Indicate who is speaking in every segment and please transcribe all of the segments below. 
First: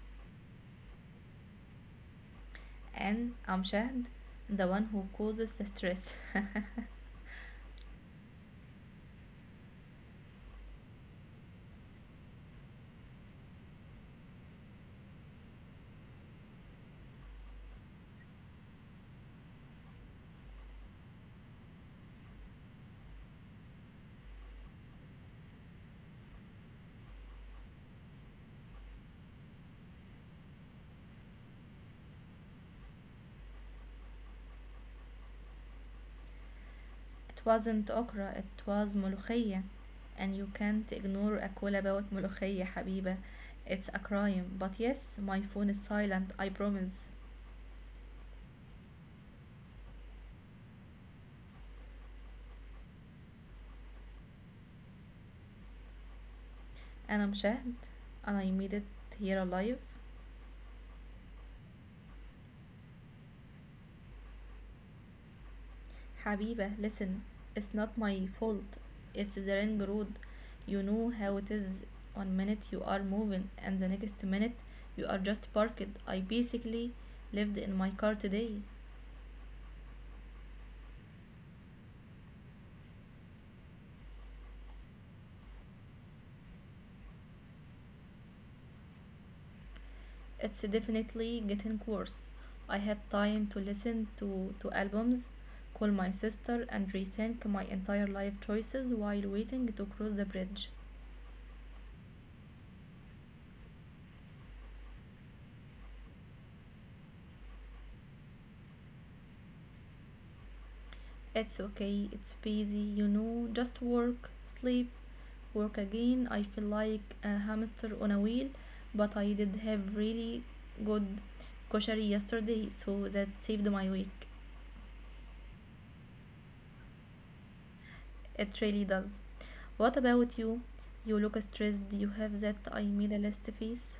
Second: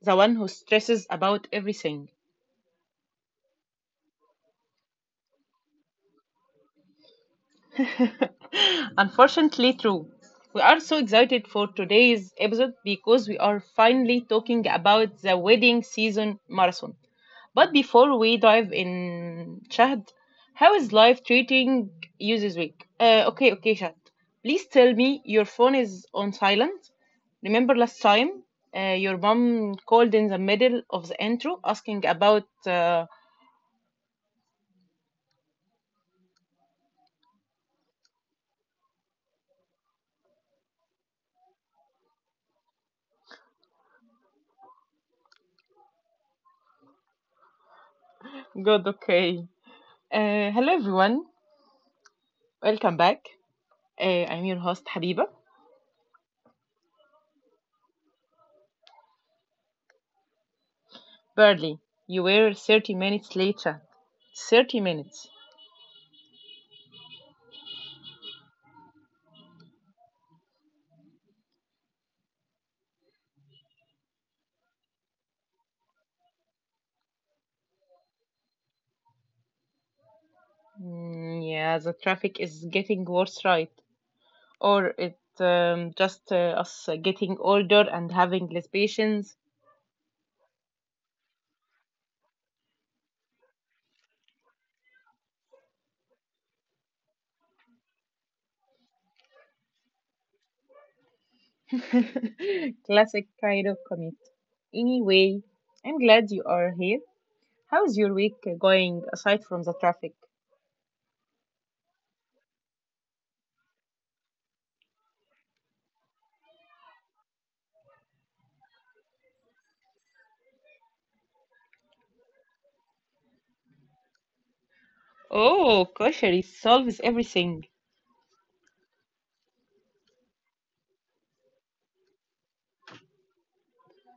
Speaker 1: the one who stresses about everything.
Speaker 2: And I'm Shahd, the one who causes the stress. It
Speaker 1: Unfortunately, true. We are so excited for today's episode because we are finally talking about the wedding season marathon. But before we dive in, Shahd, how is life treating you this week? Okay, okay, Shahd. Please tell me your phone is on silent. Remember last time, your mom called in the middle of the intro asking about.
Speaker 2: wasn't okra, it was ملوخية. And you can't ignore a call about ملوخية حبيبة. It's a crime. But yes, my phone is silent, I promise.
Speaker 1: God, okay. Hello, everyone. Welcome back. I'm your host, Habiba.
Speaker 2: And I'm Shahd, and I made it here alive.
Speaker 1: Barely. You were 30 minutes late. Chad. 30 minutes.
Speaker 2: Habiba, listen, it's not my fault. It's the ring road. You know how it is. One minute you are moving, and the next minute you are just parked. I basically lived in my car today.
Speaker 1: Mm, yeah, the traffic is getting worse, right? Or it just us getting older and having less patience.
Speaker 2: It's definitely getting worse. I had time to listen to albums, call my sister, and rethink my entire life choices while waiting to cross the bridge.
Speaker 1: Classic kind of commit. Anyway, I'm glad you are here. How's your week going aside from the traffic?
Speaker 2: It's okay, it's busy, just work, sleep, work again. I feel like a hamster on a wheel, but I did have really good koshari yesterday, so that saved my week.
Speaker 1: Oh, kosher, it solves everything.
Speaker 2: It really does. What about you? You look stressed, you have that I made a list face.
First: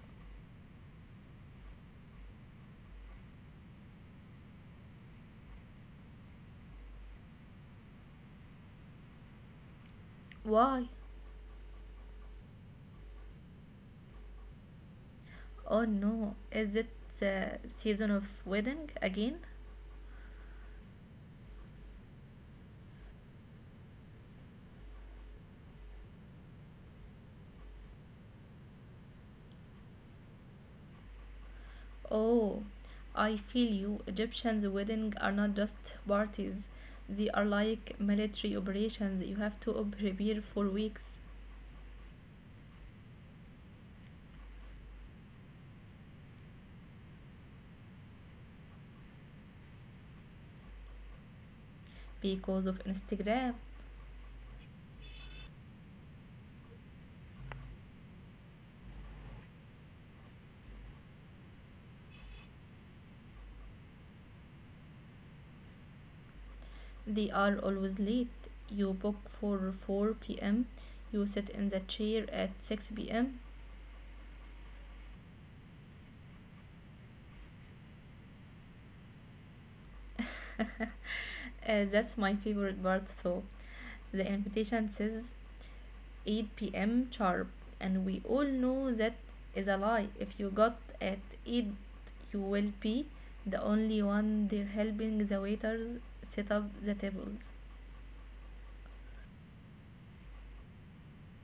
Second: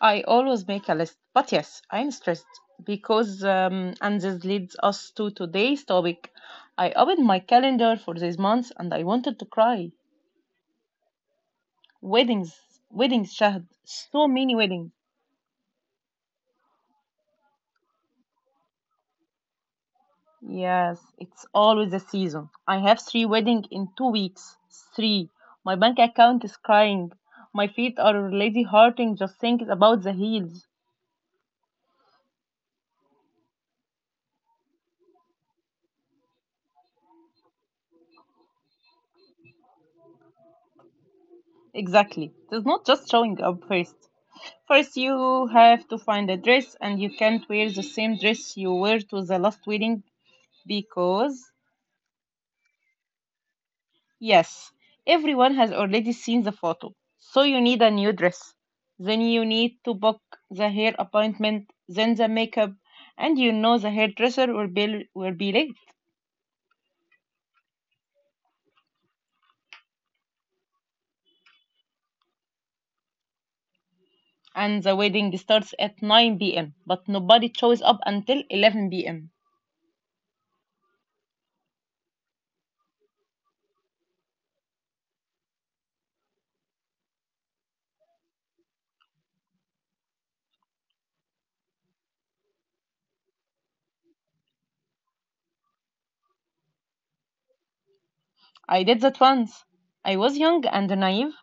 Speaker 1: I always make a list, but yes, I'm stressed because, and this leads us to today's topic. I opened my calendar for this month and I wanted to cry.
Speaker 2: Why?
Speaker 1: Weddings, weddings, Shahd, so many weddings.
Speaker 2: Oh no, is it the season of wedding again?
Speaker 1: Yes, it's always the season. I have three weddings in 2 weeks. Three. My bank account is crying. My feet are already hurting just thinking about the heels.
Speaker 2: Oh, I feel you. Egyptians' weddings are not just parties, they are like military operations. You have to prepare for weeks
Speaker 1: Exactly. It is not just showing up first. First, you have to find a dress, and you can't wear the same dress you wore to the last wedding because,
Speaker 2: because of Instagram.
Speaker 1: yes, everyone has already seen the photo. So, you need a new dress. Then, you need to book the hair appointment, then the makeup, and you know the hairdresser will be late.
Speaker 2: They are always late. You book for 4 p.m., you sit in the chair at 6 p.m.
Speaker 1: And the wedding starts at 9 p.m., but nobody shows up until 11 pm.
Speaker 2: That's my favorite part, though. The invitation says 8 p.m. sharp, and we all know that is a lie. If you got at 8, you will be the only one there helping the waiters set up the tables.
Speaker 1: I did that once. I was young and naive,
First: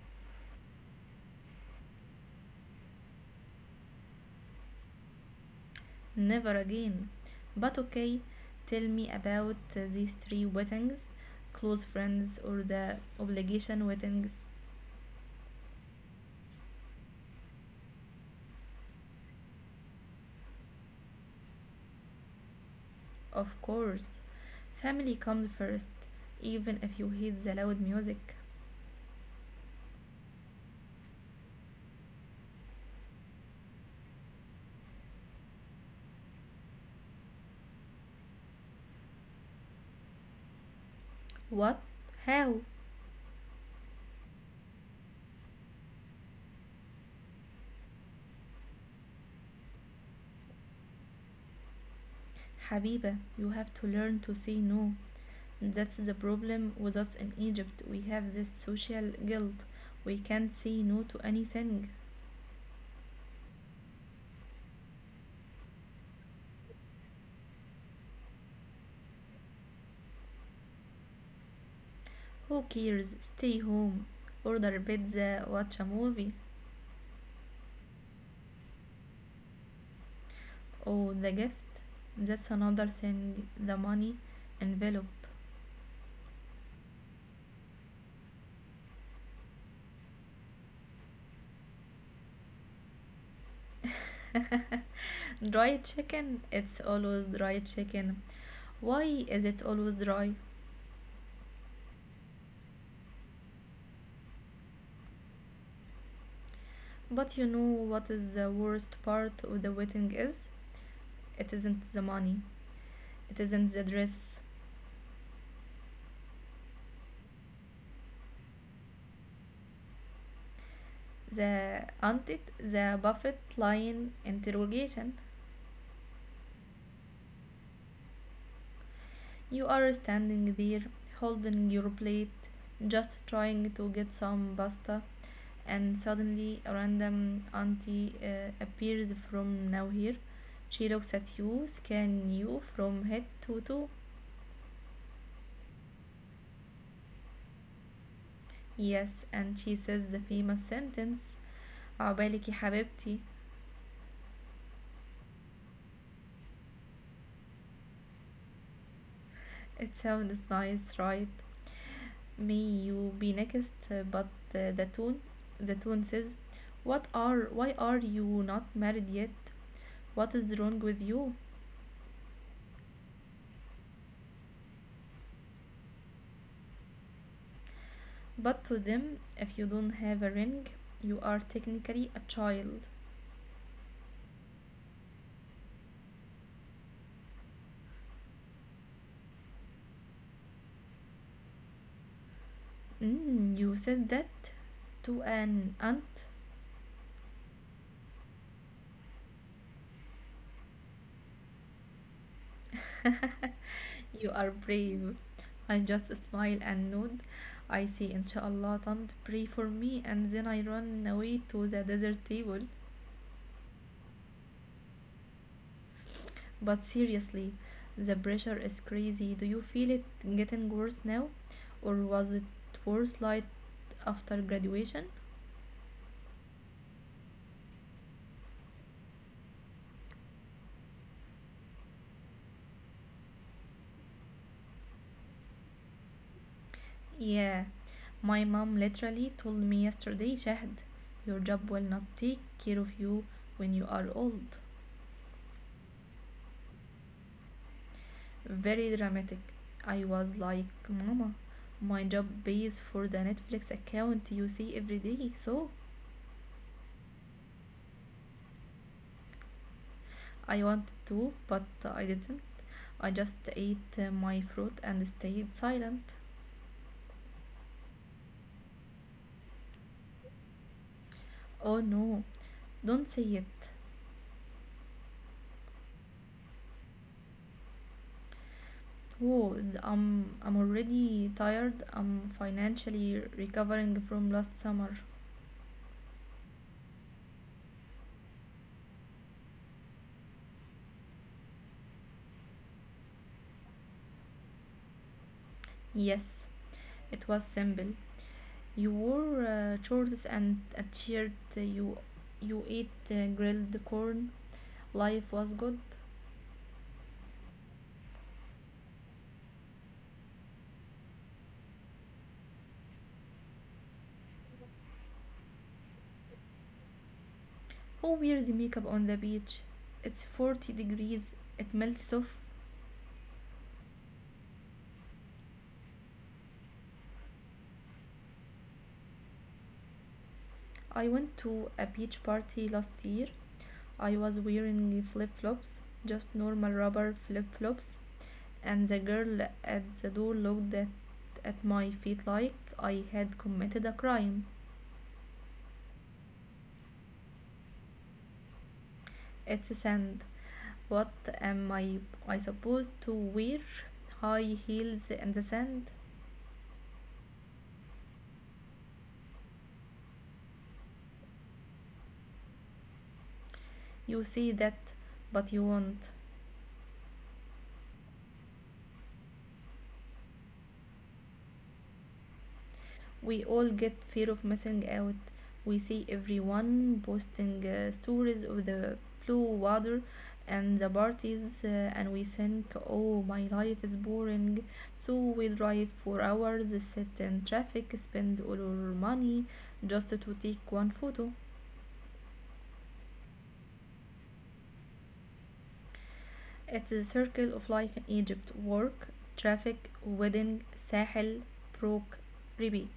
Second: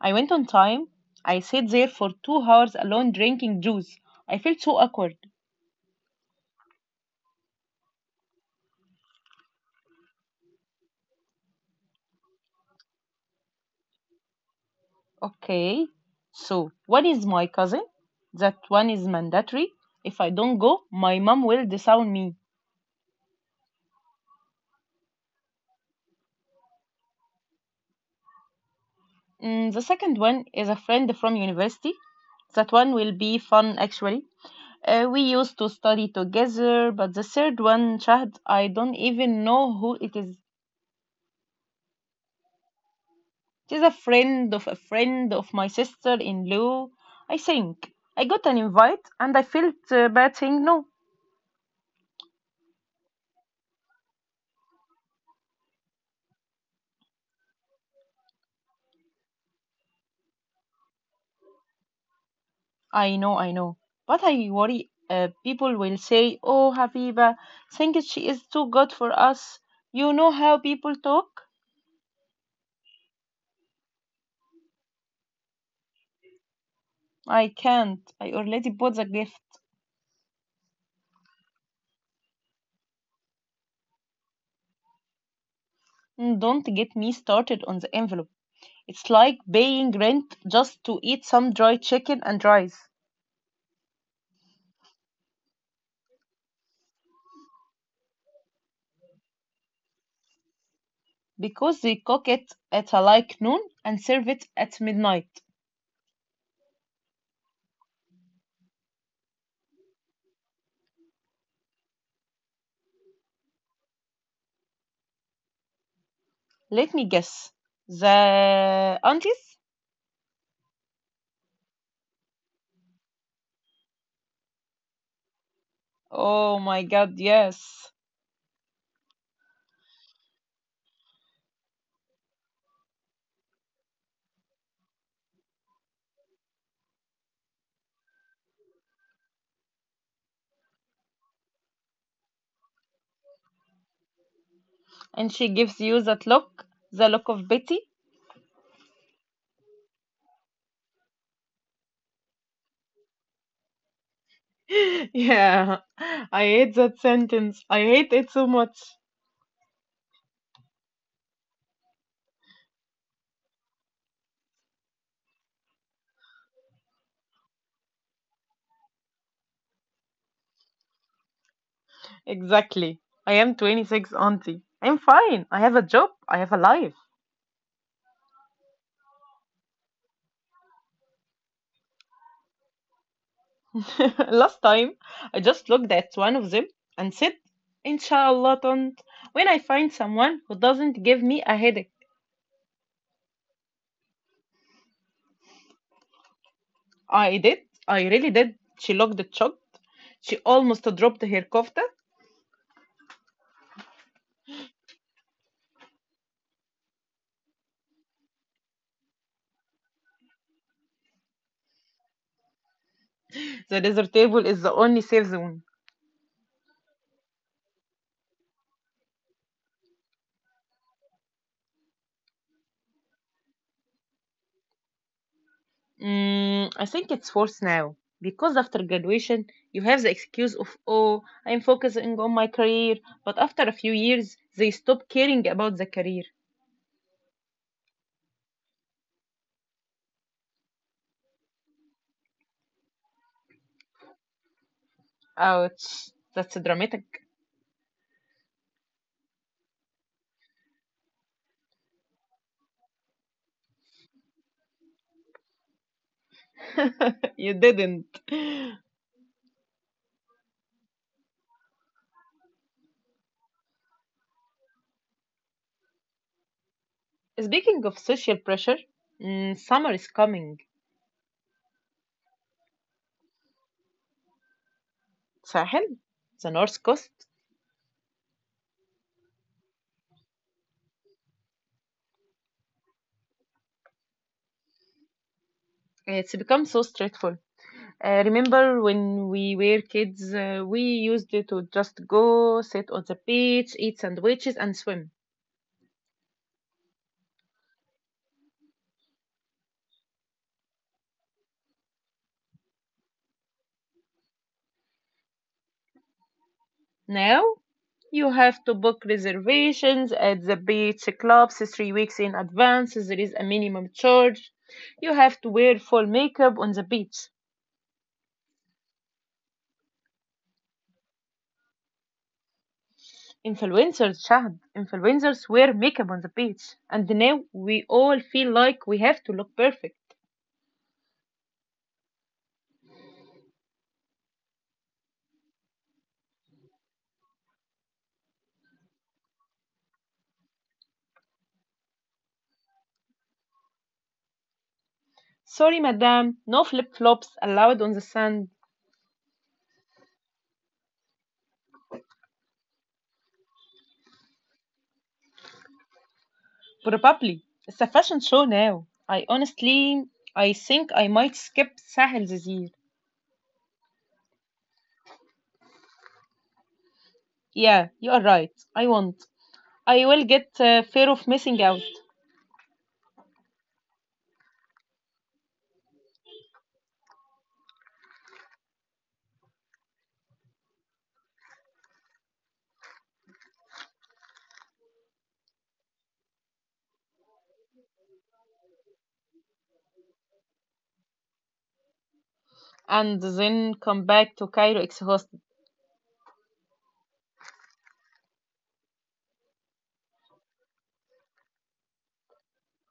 Speaker 1: I went on time. I sat there for 2 hours alone drinking juice. I felt so awkward.
Speaker 2: Never again, but okay, tell me about these three weddings. Close friends or the obligation weddings?
Speaker 1: Okay, so one is my cousin. That one is mandatory. If I don't go, my mom will disown me.
Speaker 2: Of course, family comes first, even if you hate the loud music.
Speaker 1: The second one is a friend from university. That one will be fun actually. We used to study together, but the third one, Shahd, I don't even know who it is.
Speaker 2: What? How?
Speaker 1: She's a friend of my sister in law, I think. I got an invite and I felt bad saying no.
Speaker 2: Habiba, you have to learn to say no. That's the problem with us in Egypt. We have this social guilt. We can't say no to anything.
Speaker 1: I know, I know. But I worry people will say, Oh, Habiba, think she is too good for us. You know how people talk?
Speaker 2: Who cares? Stay home. Order pizza, watch a movie.
Speaker 1: I can't. I already bought the gift.
Speaker 2: Oh, the gift. That's another thing. The money envelope.
Speaker 1: Don't get me started on the envelope. It's like paying rent just to eat some dry chicken and rice
Speaker 2: Dry chicken. It's always dry chicken. Why is it always dry?
Speaker 1: because they cook it at a like noon and serve it at midnight.
Speaker 2: But you know what is the worst part of the wedding is? It isn't the money. It isn't the dress.
Speaker 1: Let me guess. The aunties?
Speaker 2: The haunted, the buffet line interrogation.
Speaker 1: Oh my god, yes.
Speaker 2: You are standing there holding your plate, just trying to get some pasta, and suddenly a random auntie appears from nowhere. She looks at you, scans you from head to toe.
Speaker 1: And she gives you that look, the look of Betty.
Speaker 2: Yes, and she says the famous sentence, عبالك يا حبيبتي.
Speaker 1: Yeah, I hate that sentence. I hate it so much.
Speaker 2: It sounds nice, right? May you be next, but uh, the tune, the tune says, "What are? Why are you not married yet? What is wrong with you?"
Speaker 1: Exactly. I am 26, auntie. I'm fine. I have a job. I have a life.
Speaker 2: But to them, if you don't have a ring, you are technically a child.
Speaker 1: Last time, I just looked at one of them and said, Inshallah, don't. When I find someone who doesn't give me a headache.
Speaker 2: You said that to an aunt.
Speaker 1: I did. I really did. She looked shocked. She almost dropped her kofta.
Speaker 2: You are brave. I just smile and nod. I say, Inshallah, don't pray for me, and then I run away to the desert table.
Speaker 1: The desert table is the only safe zone.
Speaker 2: But seriously, the pressure is crazy. Do you feel it getting worse now? Or was it worse like after graduation?
Speaker 1: I think it's worse now because after graduation, you have the excuse of, oh, I'm focusing on my career. But after a few years, they stop caring about the career.
Speaker 2: Yeah, my mom literally told me yesterday, Shahd, your job will not take care of you when you are old.
Speaker 1: Ouch, that's dramatic.
Speaker 2: Very dramatic. I was like, Mama, my job pays for the Netflix account you see every day, so
Speaker 1: You didn't.
Speaker 2: I wanted to, but I didn't. I just ate my fruit and stayed silent.
Speaker 1: Speaking of social pressure, summer is coming.
Speaker 2: Oh no, don't say it.
Speaker 1: Sahel, the north coast,
Speaker 2: Whoa, I'm already tired. I'm financially recovering from last summer.
Speaker 1: it's become so stressful. Remember when we were kids, we used to just go sit on the beach, eat sandwiches, and swim.
Speaker 2: Yes, it was simple. You wore shorts and a t-shirt. You ate grilled corn. Life was good.
Speaker 1: Now you have to book reservations at the beach clubs 3 weeks in advance. There is a minimum charge. You have to wear full makeup on the beach.
Speaker 2: Who wears makeup on the beach? It's 40 degrees, it melts off.
Speaker 1: Influencers, Shahd, influencers wear makeup on the beach. And now we all feel like we have to look perfect.
Speaker 2: I went to a beach party last year. I was wearing flip flops, just normal rubber flip flops, and the girl at the door looked at my feet like I had committed a crime.
Speaker 1: Sorry, madam, no flip flops allowed on the sand.
Speaker 2: It's sand. What am I supposed to wear? High heels in the sand?
Speaker 1: Probably. It's a fashion show now. I honestly, I think I might skip Sahel this year.
Speaker 2: You see that, but you won't.
Speaker 1: Yeah, you are right. I won't. I will get fear of missing out
Speaker 2: We all get fear of missing out. We see everyone posting stories of the blue water and the parties, and we think, oh, my life is boring, so we drive for hours, sit in traffic, spend all our money just to take one photo.
Speaker 1: and then come back to Cairo exhausted.
Speaker 2: It's a circle of life in Egypt. Work, traffic, wedding, Sahel, broke, repeat.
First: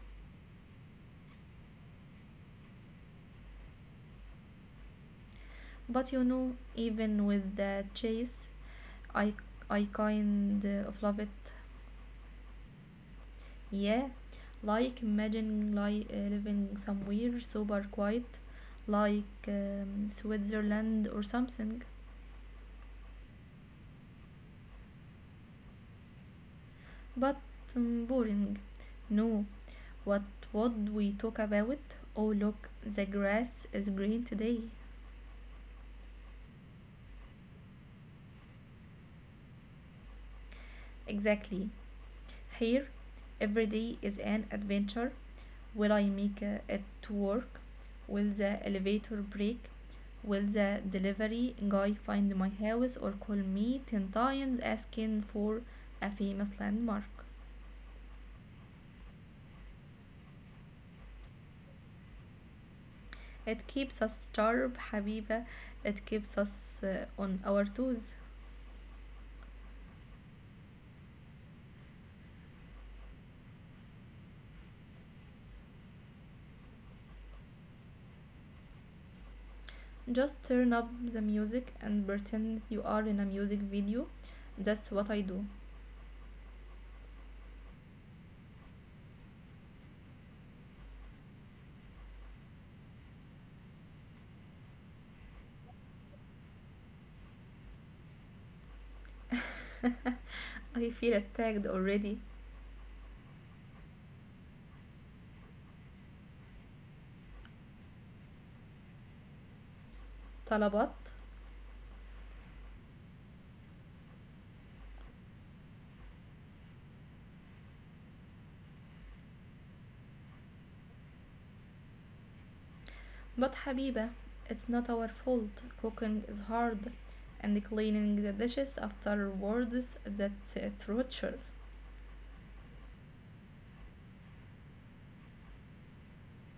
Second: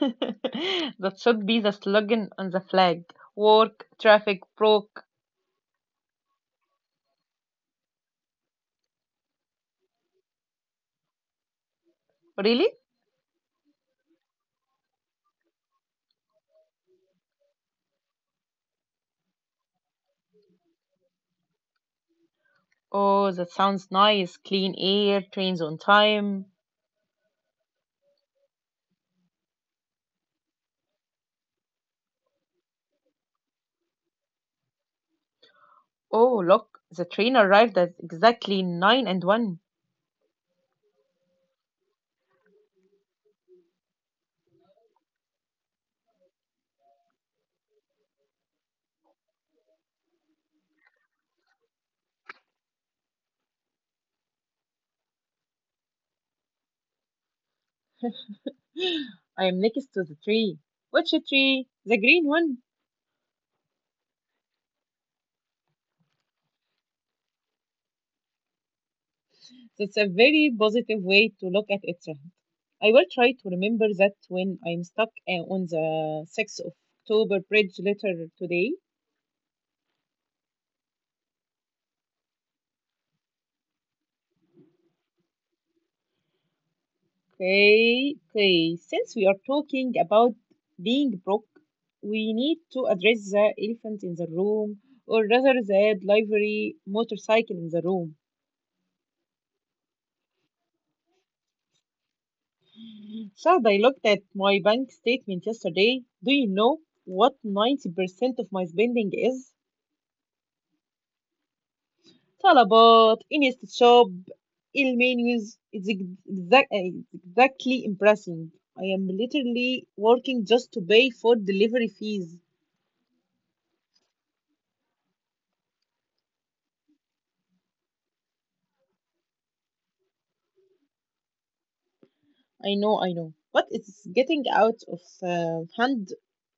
Speaker 1: That should be the slogan on the flag. Work, traffic, broke.
Speaker 2: But you know, even with the chase, I I kind of love it.
Speaker 1: Really?
Speaker 2: Yeah, like imagine living somewhere super quiet, like Switzerland or something,
Speaker 1: Oh, that sounds nice. Clean air, trains on time.
Speaker 2: but boring. No, what would we talk about? Oh, look, the grass is green today.
Speaker 1: Oh, look, the train arrived at exactly 9 and 1.
Speaker 2: Exactly. Here, every day is an adventure. Will I make it to work? Will the elevator break? Will the delivery guy find my house or call me 10 times asking for a famous landmark?
Speaker 1: I am next to the tree. Which tree? The green one.
Speaker 2: It keeps us sharp, Habiba. It keeps us on our toes.
Speaker 1: That's a very positive way to look at it, right? I will try to remember that when I'm stuck on the 6th of October Bridge later today.
Speaker 2: Just turn up the music and pretend you are in a music video. That's what I do.
Speaker 1: Okay, okay. Since we are talking about being broke, we need to address the elephant in the room, or rather the library motorcycle in the room.
Speaker 2: I feel attacked already.
Speaker 1: Shad, I looked at my bank statement yesterday. Do you know what 90% of my spending is?
Speaker 2: طلبات
Speaker 1: Talabat, Insta shop, ill menus. It's exactly impressing. I am literally working just to pay for delivery fees.
Speaker 2: But حبيبة, it's not our fault. Cooking is hard and cleaning the dishes afterwards, that torture.
Speaker 1: I know, I know. But it's getting out of hand.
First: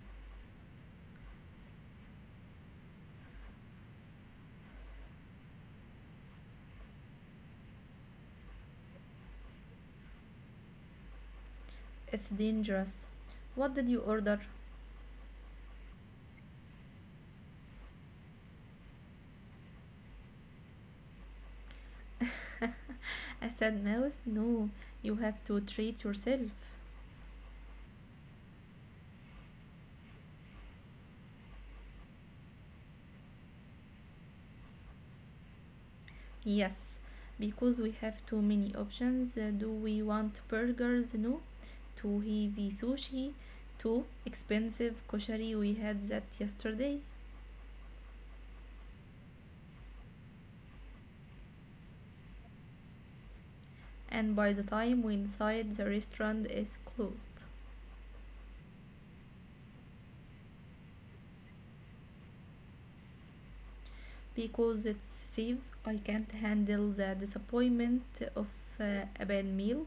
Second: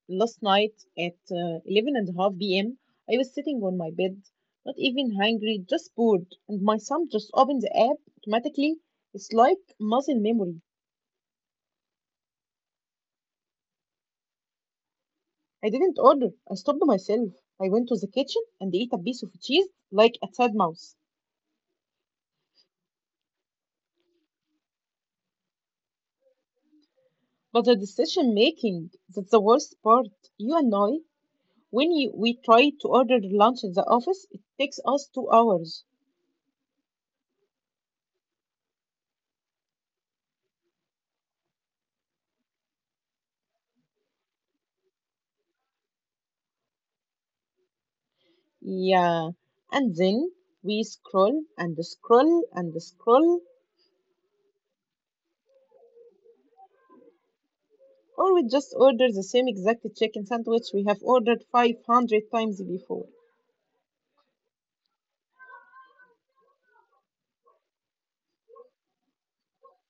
Speaker 1: Last night at 11 and a half p.m., I was sitting on my bed, not even hungry, just bored, and my son just opened the app automatically. It's like muscle memory.
Speaker 2: It's dangerous. What did you order?
Speaker 1: I didn't order, I stopped myself. I went to the kitchen and ate a piece of cheese like a sad mouse.
Speaker 2: I said, Mouse, no, you have to treat yourself.
Speaker 1: But the decision making, that's the worst part. You and I, we try to order lunch at the office, it takes us 2 hours.
Speaker 2: Yes, because we have too many options. Do we want burgers? No. Too heavy sushi. Too expensive koshari. We had that yesterday.
Speaker 1: Yeah. And then we scroll and scroll and scroll,
Speaker 2: And by the time we decide, the restaurant is closed.
Speaker 1: or we just order the same exact chicken sandwich we have ordered 500 times before.
Speaker 2: Because it's safe. I can't handle the disappointment of a bad meal.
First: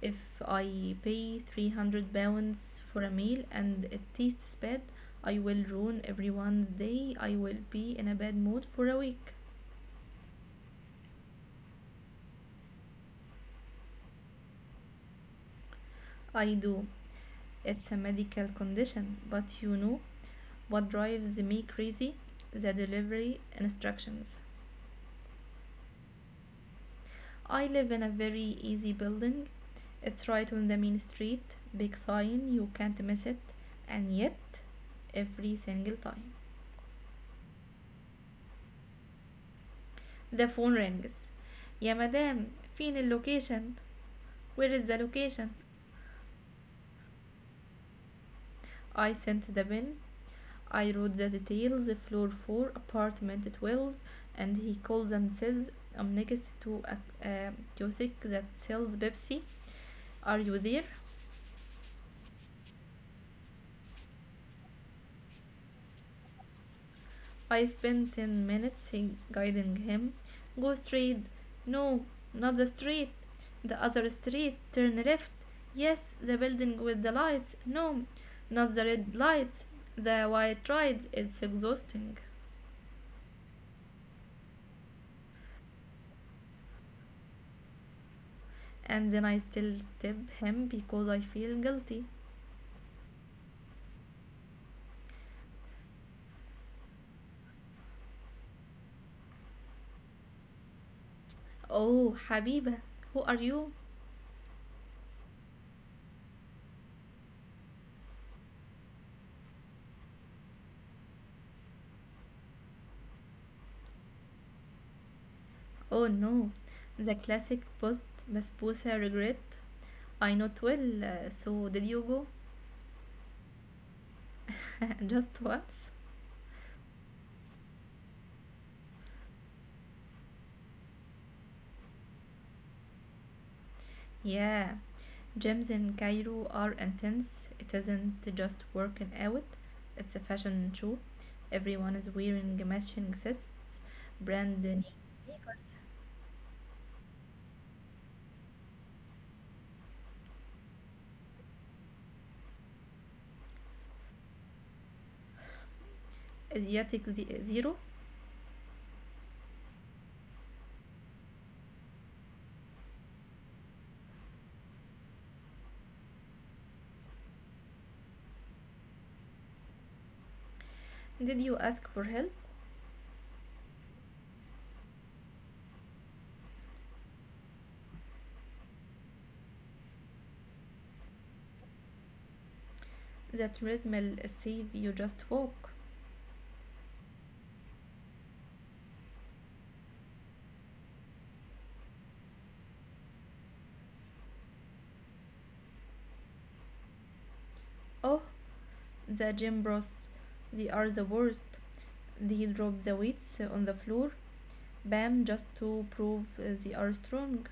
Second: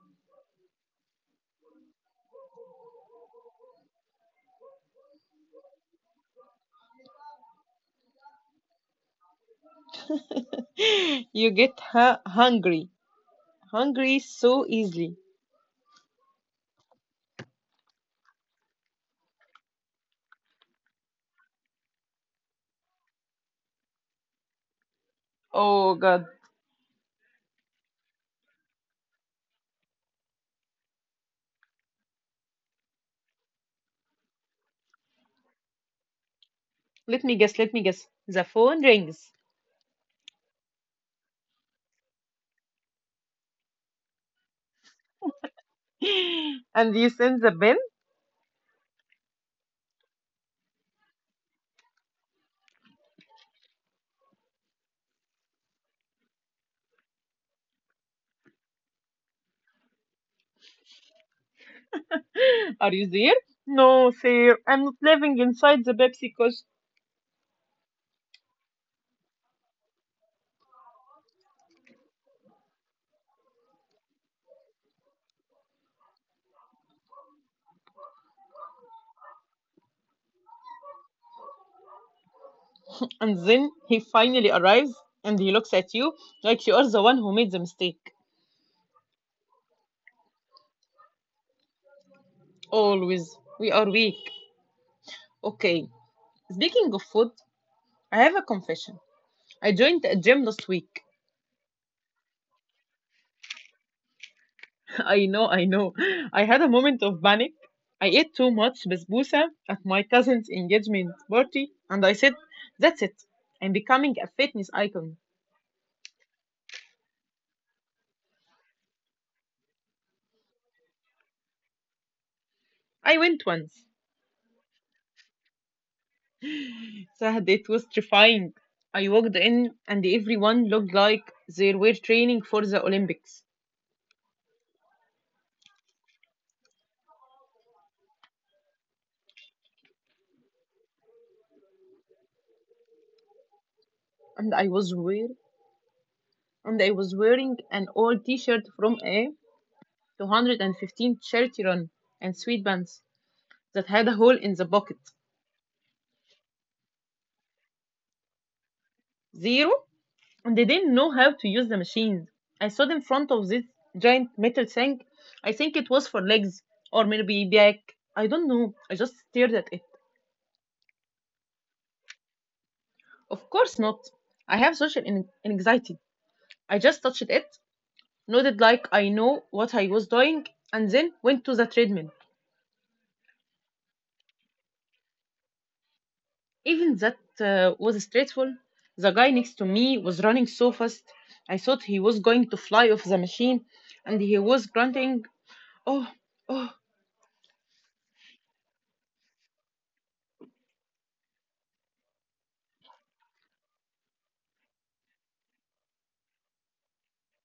Speaker 2: If I pay 300 pounds for a meal and it tastes bad, I will ruin everyone's day. I will be in a bad mood for a week.
Speaker 1: You get hungry, hungry so easily.
Speaker 2: I do. It's a medical condition, but you know what drives me crazy? The delivery instructions.
Speaker 1: Oh God.
Speaker 2: I live in a very easy building. It's right on the main street, big sign, you can't miss it. And yet, every single time,
Speaker 1: Let me guess, let me guess. The phone rings.
Speaker 2: the phone rings. يا مدام فين اللوكيشن. Where is the location?
Speaker 1: And you send the bill.
Speaker 2: I sent the bin. I wrote the details, floor 4, apartment 12, and he calls and says, I'm next to a kiosk that sells Pepsi. Are you there?
Speaker 1: Are you there? No, sir. I'm not living inside the Pepsi.
Speaker 2: I spent 10 minutes guiding him. Go straight. No, not the street. The other street. Turn left. Yes, the building with the lights. No, not the red lights. The white ride. It's exhausting.
Speaker 1: And then he finally arrives and he looks at you like you are the one who made the mistake.
Speaker 2: And then I still tip him because I feel guilty.
Speaker 1: Always. We are weak. Okay. Speaking of food, I have a confession. I joined a gym last week.
Speaker 2: Oh, Habiba, who are you?
Speaker 1: I know, I know. I had a moment of panic. I ate too much basbousa at my cousin's engagement party and I said, that's it. I'm becoming a fitness icon.
Speaker 2: Oh no, the classic post basbousa regret. I not well, so did you go?
Speaker 1: I went once.
Speaker 2: Just once?
Speaker 1: Sahad, it was terrifying. I walked in and everyone looked like they were training for the Olympics.
Speaker 2: Yeah, gyms in Cairo are intense. It isn't just working out, it's a fashion show. Everyone is wearing matching sets,
Speaker 1: and
Speaker 2: brand
Speaker 1: I
Speaker 2: new
Speaker 1: was wear
Speaker 2: sneakers.
Speaker 1: and I was wearing an old T-shirt from a 215 charity run and sweatpants that had a hole in the pocket.
Speaker 2: Asiatic Zero.
Speaker 1: Zero, and they didn't know how to use the machines. I stood in front of this giant metal thing. I think it was for legs or maybe back. I don't know. I just stared at it.
Speaker 2: Did you ask for help?
Speaker 1: Of course not. I have social anxiety. I just touched it, nodded like I know what I was doing, and then went to the treadmill.
Speaker 2: That treadmill says you just walk.
Speaker 1: Even that was stressful. The guy next to me was running so fast, I thought he was going to fly off the machine, and he was grunting, Oh, oh,
Speaker 2: Oh, the gym bros, they are the worst. They drop the weights on the floor, bam, just to prove they are strong.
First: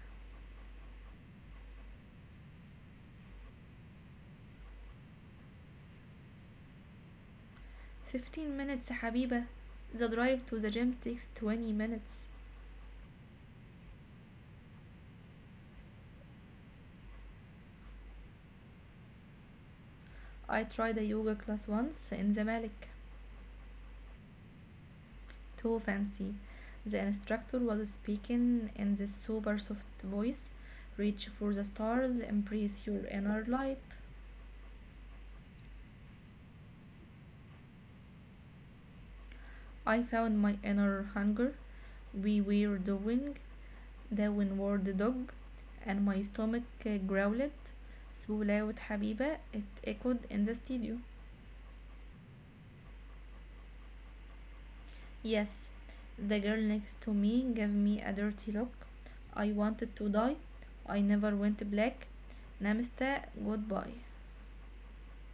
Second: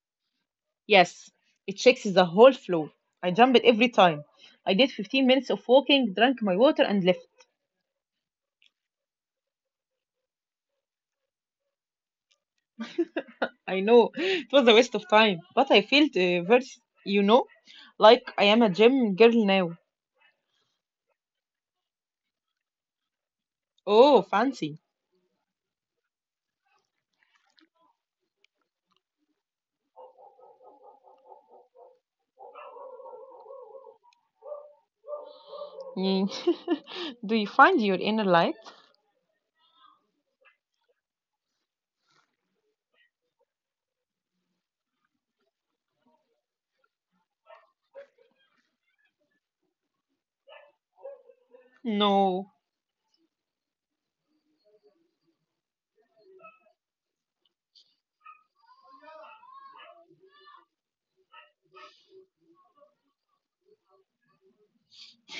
Speaker 1: yes, it shakes the whole floor. I jumped every time. I did 15 minutes of walking, drank my water, and left.
Speaker 2: 15 minutes يا حبيبة. The drive to the gym takes 20 minutes.
Speaker 1: I know it was a waste of time, but I felt very, you know, like I am a gym girl now.
Speaker 2: I tried a yoga class once in the Zamalek.
Speaker 1: Oh, fancy.
Speaker 2: Too fancy. The instructor was speaking in this super soft voice. Reach for the stars, embrace your inner light.
Speaker 1: Mm. Do you find your inner light?
Speaker 2: I found my inner hunger. We were doing the windward dog and my stomach growled so loud, Habiba. It echoed in the studio.
Speaker 1: No.
Speaker 2: Yes, the girl next to me gave me a dirty look. I wanted to die. I never went black. Namaste, goodbye.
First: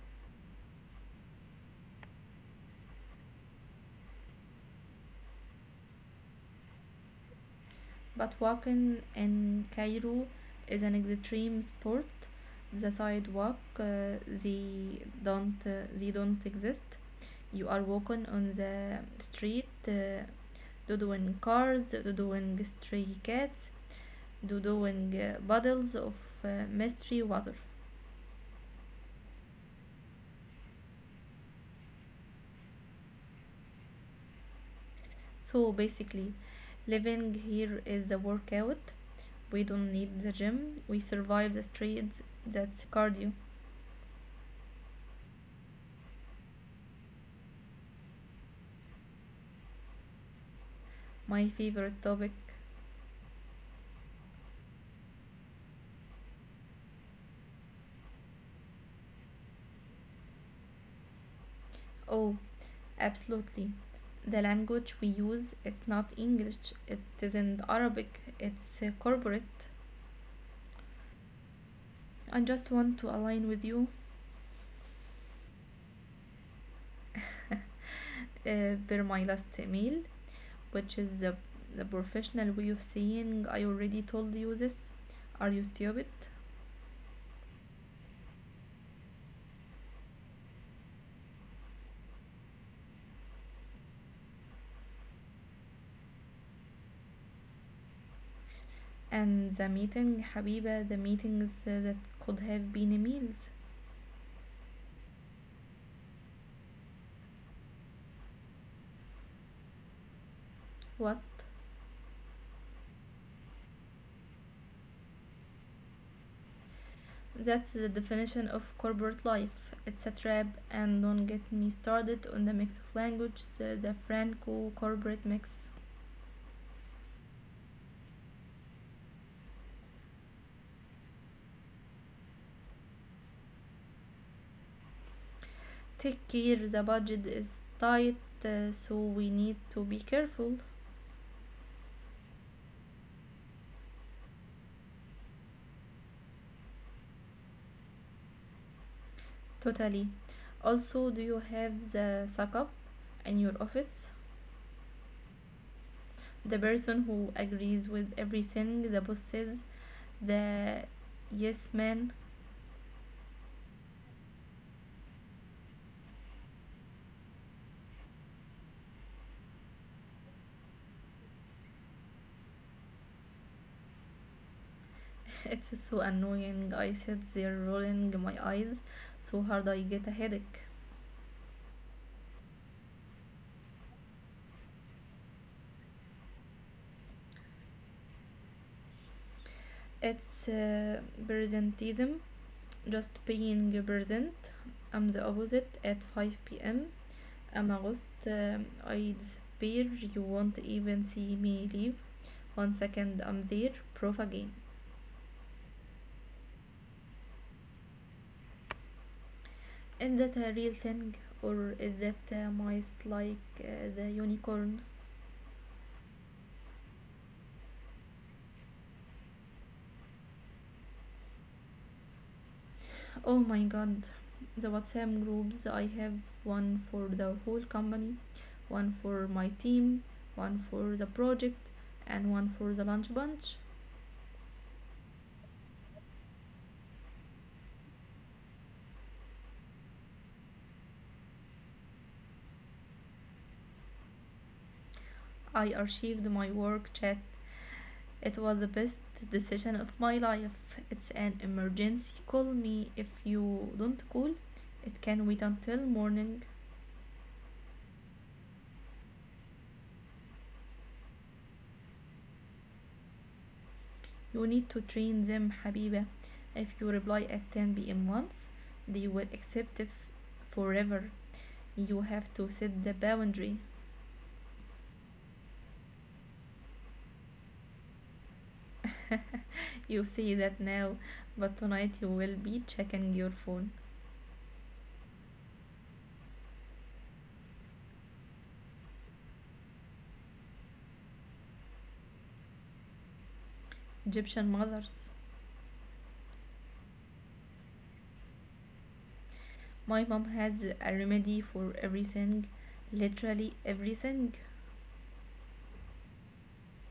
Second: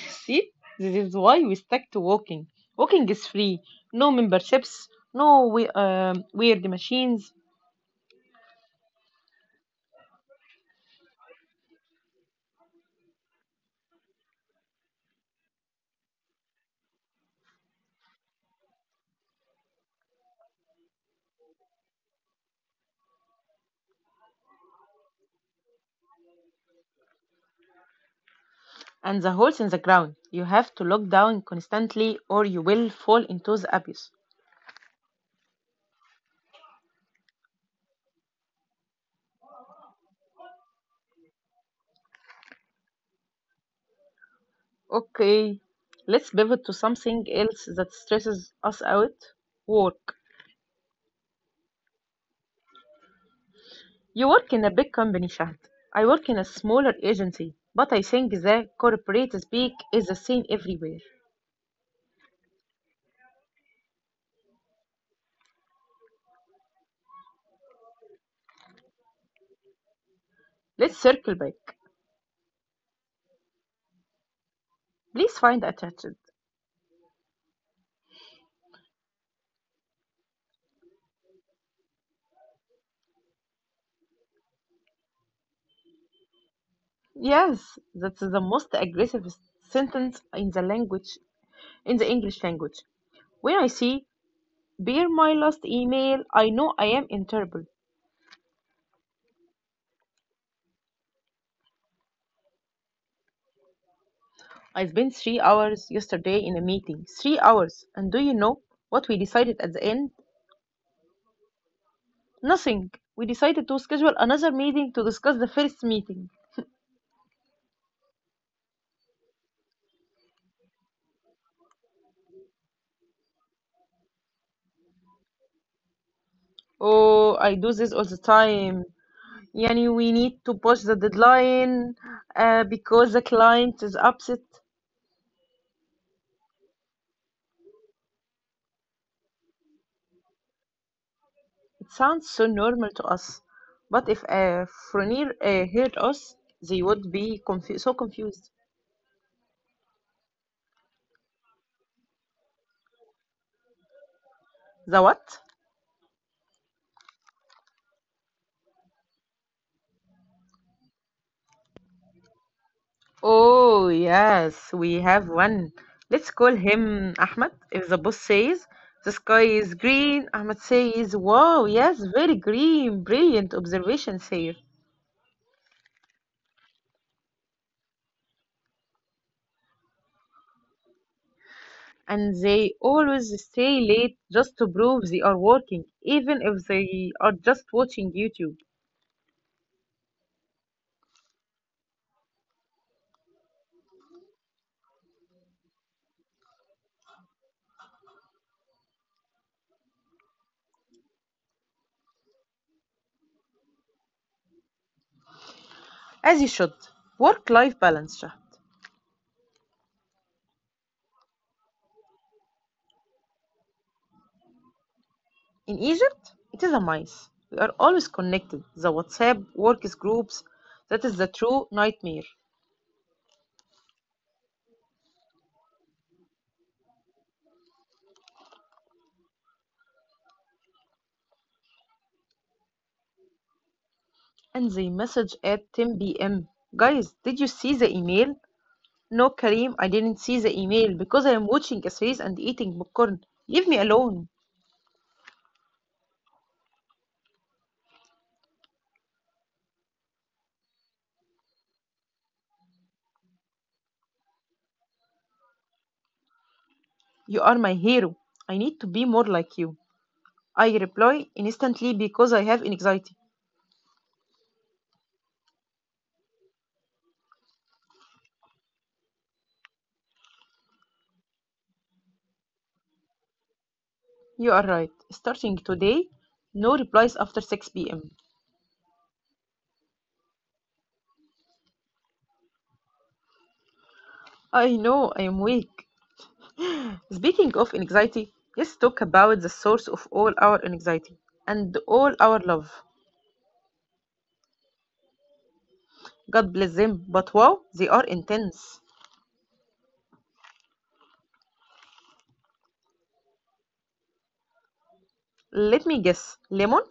Speaker 1: See, this is why we stick to walking. Walking is free, no memberships, no weird machines,
Speaker 2: But walking in Cairo is an extreme sport. The sidewalk, they don't exist. You are walking on the street, doing cars, doing stray cats, doing bottles of mystery water.
Speaker 1: and the holes in the ground. You have to look down constantly or you will fall into the abyss.
Speaker 2: So basically, living here is a workout. We don't need the gym. We survive the streets. That's cardio.
Speaker 1: Okay, let's pivot to something else that stresses us out, work.
Speaker 2: My favorite topic.
Speaker 1: You work in a big company, Shahd. I work in a smaller agency, but I think the corporate speak is the same everywhere.
Speaker 2: Oh, absolutely. The language we use, it's not English, it isn't Arabic, it's corporate.
Speaker 1: Let's circle back.
Speaker 2: I just want to align with you.
Speaker 1: Please find attached.
Speaker 2: uh, Per my last email, which is the professional way of saying I already told you this. Are you stupid?
Speaker 1: Yes, that's the most aggressive sentence in the English language. When I see, bear my last email, I know I am in trouble.
Speaker 2: And the meeting, حبيبة, the meetings that could have been meals.
Speaker 1: I spent 3 hours yesterday in a meeting. 3 hours. And do you know what we decided at the end?
Speaker 2: What?
Speaker 1: Nothing. We decided to schedule another meeting to discuss the first meeting.
Speaker 2: That's the definition of corporate life. It's a trap, and don't get me started on the mix of languages, the Franco corporate mix.
Speaker 1: Oh, I do this all the time. Yani, we need to push the deadline because the client is upset.
Speaker 2: Take care, the budget is tight, so we need to be careful.
Speaker 1: It sounds so normal to us, but if Fronir heard us, they would be so confused.
Speaker 2: Totally. Also, do you have the suck up in your office?
Speaker 1: The what?
Speaker 2: The person who agrees with everything the boss says, the yes man.
Speaker 1: Oh, yes, we have one. Let's call him Ahmed. If the boss says the sky is green, Ahmed says, Wow, yes, very green, brilliant observation, sir.
Speaker 2: It's so annoying. I sit there rolling my eyes so hard I get a headache.
Speaker 1: And they always stay late just to prove they are working, even if they are just watching YouTube.
Speaker 2: It's presentism, just being present. I'm the opposite at 5 pm. I'm a ghost. I disappear. You won't even see me leave. One second I'm there, proof again.
Speaker 1: As you should. Work life balance, Shah.
Speaker 2: Is that a real thing or is that mice like the unicorn?
Speaker 1: In Egypt, it is a mice. We are always connected. The WhatsApp works groups, that is the true nightmare.
Speaker 2: Oh my god, the WhatsApp groups I have one for the whole company, one for my team, one for the project, and one for the lunch bunch.
Speaker 1: And they message at 10 p.m. Guys, did you see the email? No, Karim, I didn't see the email because I am watching a series and eating popcorn. Leave me alone.
Speaker 2: I archived my work chat. It was the best decision of my life. It's an emergency. Call me if you don't call. It can wait until morning.
Speaker 1: You are my hero. I need to be more like you. I reply instantly because I have anxiety.
Speaker 2: You need to train them حبيبة. If you reply at 10 p.m. once, they will accept it forever. You have to set the boundary.
Speaker 1: You are right. Starting today, no replies after 6 p.m.
Speaker 2: You say that now, but tonight you will be checking your phone.
Speaker 1: I know I am weak. Speaking of anxiety, let's talk about the source of all our anxiety and all our love.
Speaker 2: Egyptian mothers.
Speaker 1: God bless them, but wow, they are intense.
Speaker 2: My mom has a remedy for everything, literally everything.
Speaker 1: Let me guess, lemon?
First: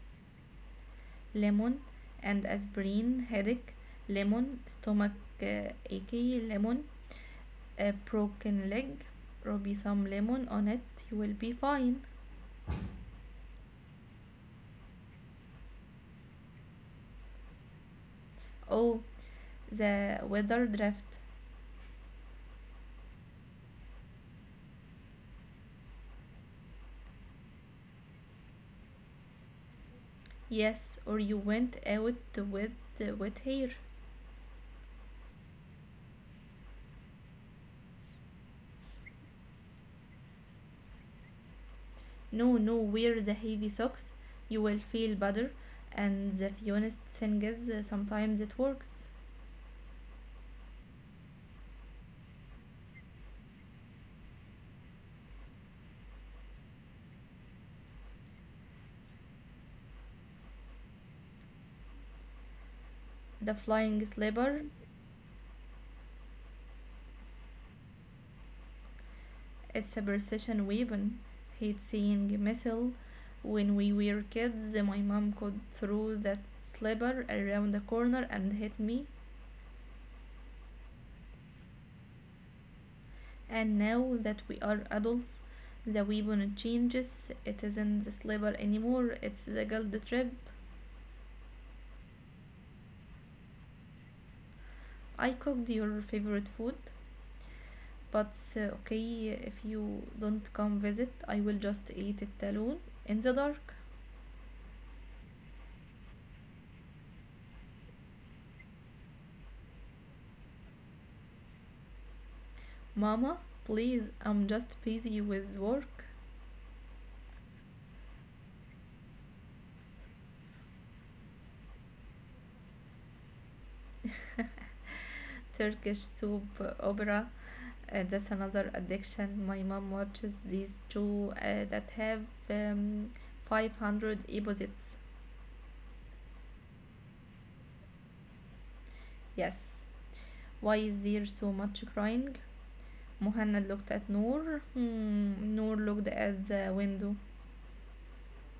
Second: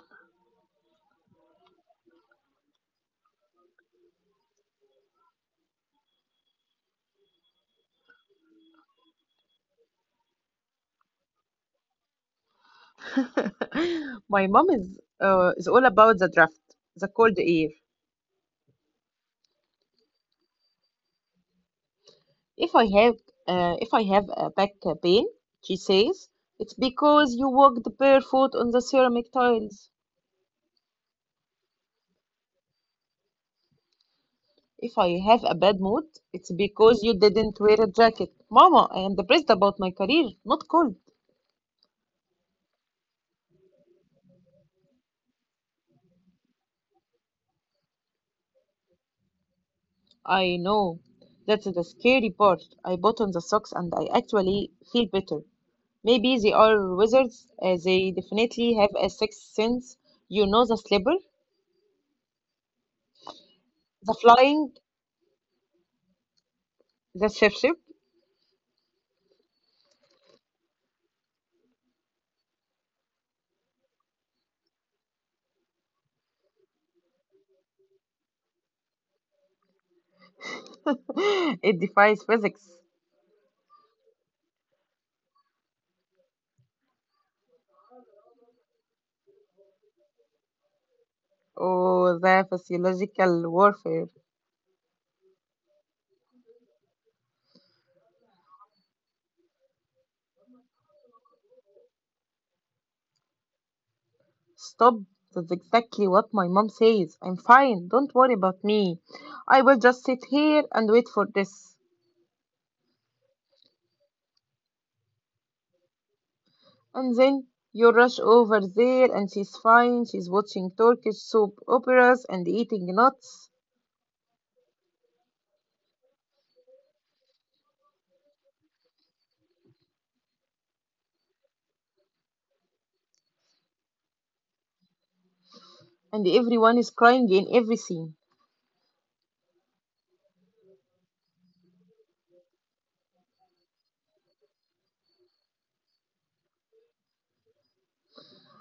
Speaker 2: Lemon and aspirin headache, lemon stomach ache, lemon a broken leg, rub some lemon on it, you will be fine.
Speaker 1: My mom is all about the draft, the cold air.
Speaker 2: Oh, the weather draft.
Speaker 1: If I have if I have a back pain, she says, it's because you walked barefoot on the ceramic tiles.
Speaker 2: Yes, or you went out with the wet hair.
Speaker 1: If I have a bad mood, it's because you didn't wear a jacket. Mama, I am depressed about my career, not cold.
Speaker 2: No, no, wear the heavy socks. You will feel better. And the funniest thing is, sometimes it works.
Speaker 1: I know. That's the scary part. I bought on the socks and I actually feel better. Maybe they are wizards. They definitely have a sixth sense. You know the slipper,
Speaker 2: The flying
Speaker 1: the
Speaker 2: slipper.
Speaker 1: flying, the ship.
Speaker 2: It's a precision weapon. Hate seeing missile. When we were kids, my mom could throw that slipper around the corner and hit me.
Speaker 1: It defies physics.
Speaker 2: And now that we are adults, the weapon changes. It isn't the slipper anymore, it's the guilt trip.
Speaker 1: Oh, the physiological warfare.
Speaker 2: I cooked your favorite food, but okay, if you don't come visit, I will just eat it alone in the dark.
Speaker 1: Stop. That's exactly what my mom says. I'm fine. Don't worry about me. I will just sit here and wait for this.
Speaker 2: Mama, please, I'm just busy with work.
Speaker 1: And then you rush over there, and she's fine. She's watching Turkish soap operas and eating nuts,
Speaker 2: Turkish soap opera. That's another addiction. My mom watches these two that have um, 500 episodes.
Speaker 1: and everyone is crying in every scene.
Speaker 2: Yes. Why is there so much crying? Muhanna looked at Noor. Hmm, Noor looked at the window.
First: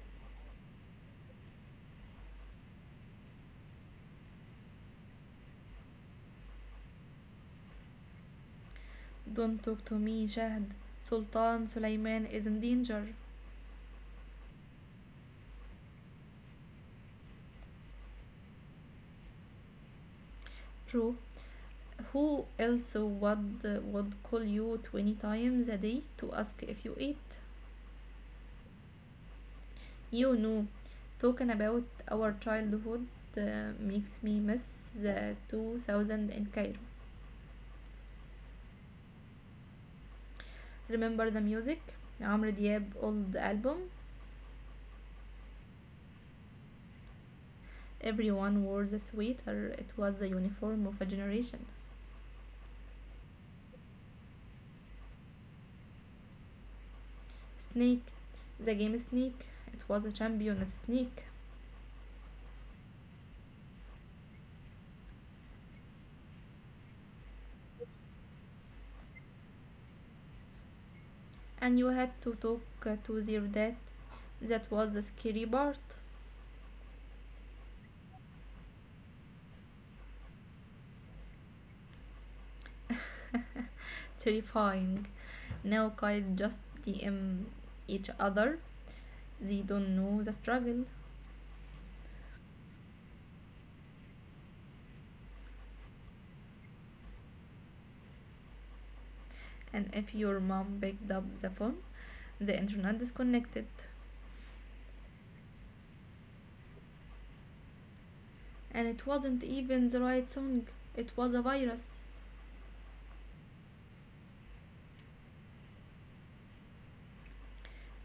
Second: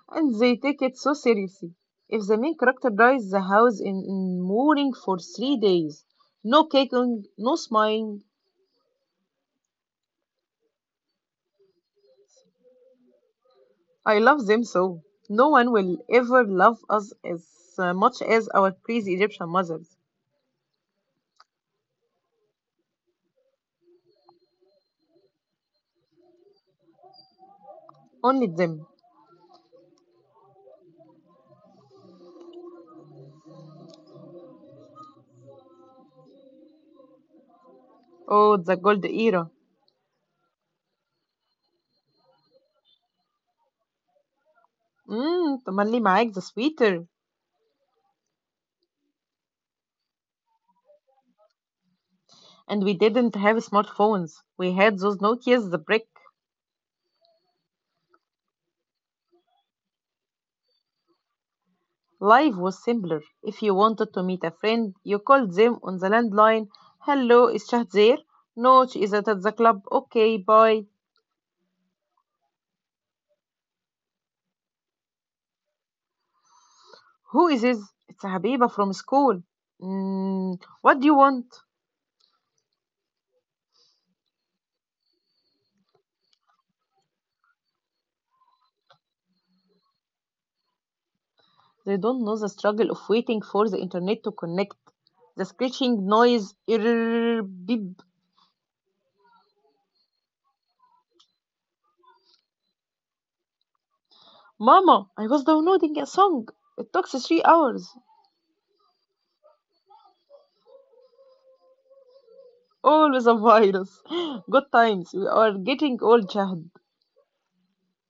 Speaker 1: And they take it so seriously. If the main character dies, the house in mourning for 3 days. No caking, no smiling.
Speaker 2: Don't talk to me, Jahd. Sultan Sulaiman is in danger.
Speaker 1: I love them so. No one will ever love us as much as our crazy Egyptian mothers.
Speaker 2: True. Who else would call you 20 times a day to ask if you ate?
Speaker 1: Only them.
Speaker 2: You know, talking about our childhood makes me miss the 2000 in Cairo.
Speaker 1: Oh, the gold era.
Speaker 2: Remember the music? Amr Diab old album?
Speaker 1: Mmm, تملي معاك the sweeter.
Speaker 2: Everyone wore the sweater. It was the uniform of a generation.
Speaker 1: And we didn't have smartphones. We had those Nokias the brick.
Speaker 2: Snake, the game Snake. It was a champion of Snake.
Speaker 1: Life was simpler. If you wanted to meet a friend, you called them on the landline. Hello, is Shah there? No, she is at the club. Okay, bye.
Speaker 2: And you had to talk to their dad. That was the scary part.
Speaker 1: Who is this? It's a Habiba from school. Mm, what do you want?
Speaker 2: Terrifying. Now kids just DM each other. They don't know the struggle.
Speaker 1: They don't know the struggle of waiting for the internet to connect. The screeching noise. Irr, beep.
Speaker 2: And if your mom picked up the phone, the internet disconnected.
Speaker 1: Mama, I was downloading a song. It took 3 hours.
Speaker 2: And it wasn't even the right song, it was a virus.
Speaker 1: Always a virus. Good times. We are getting old, Jahd.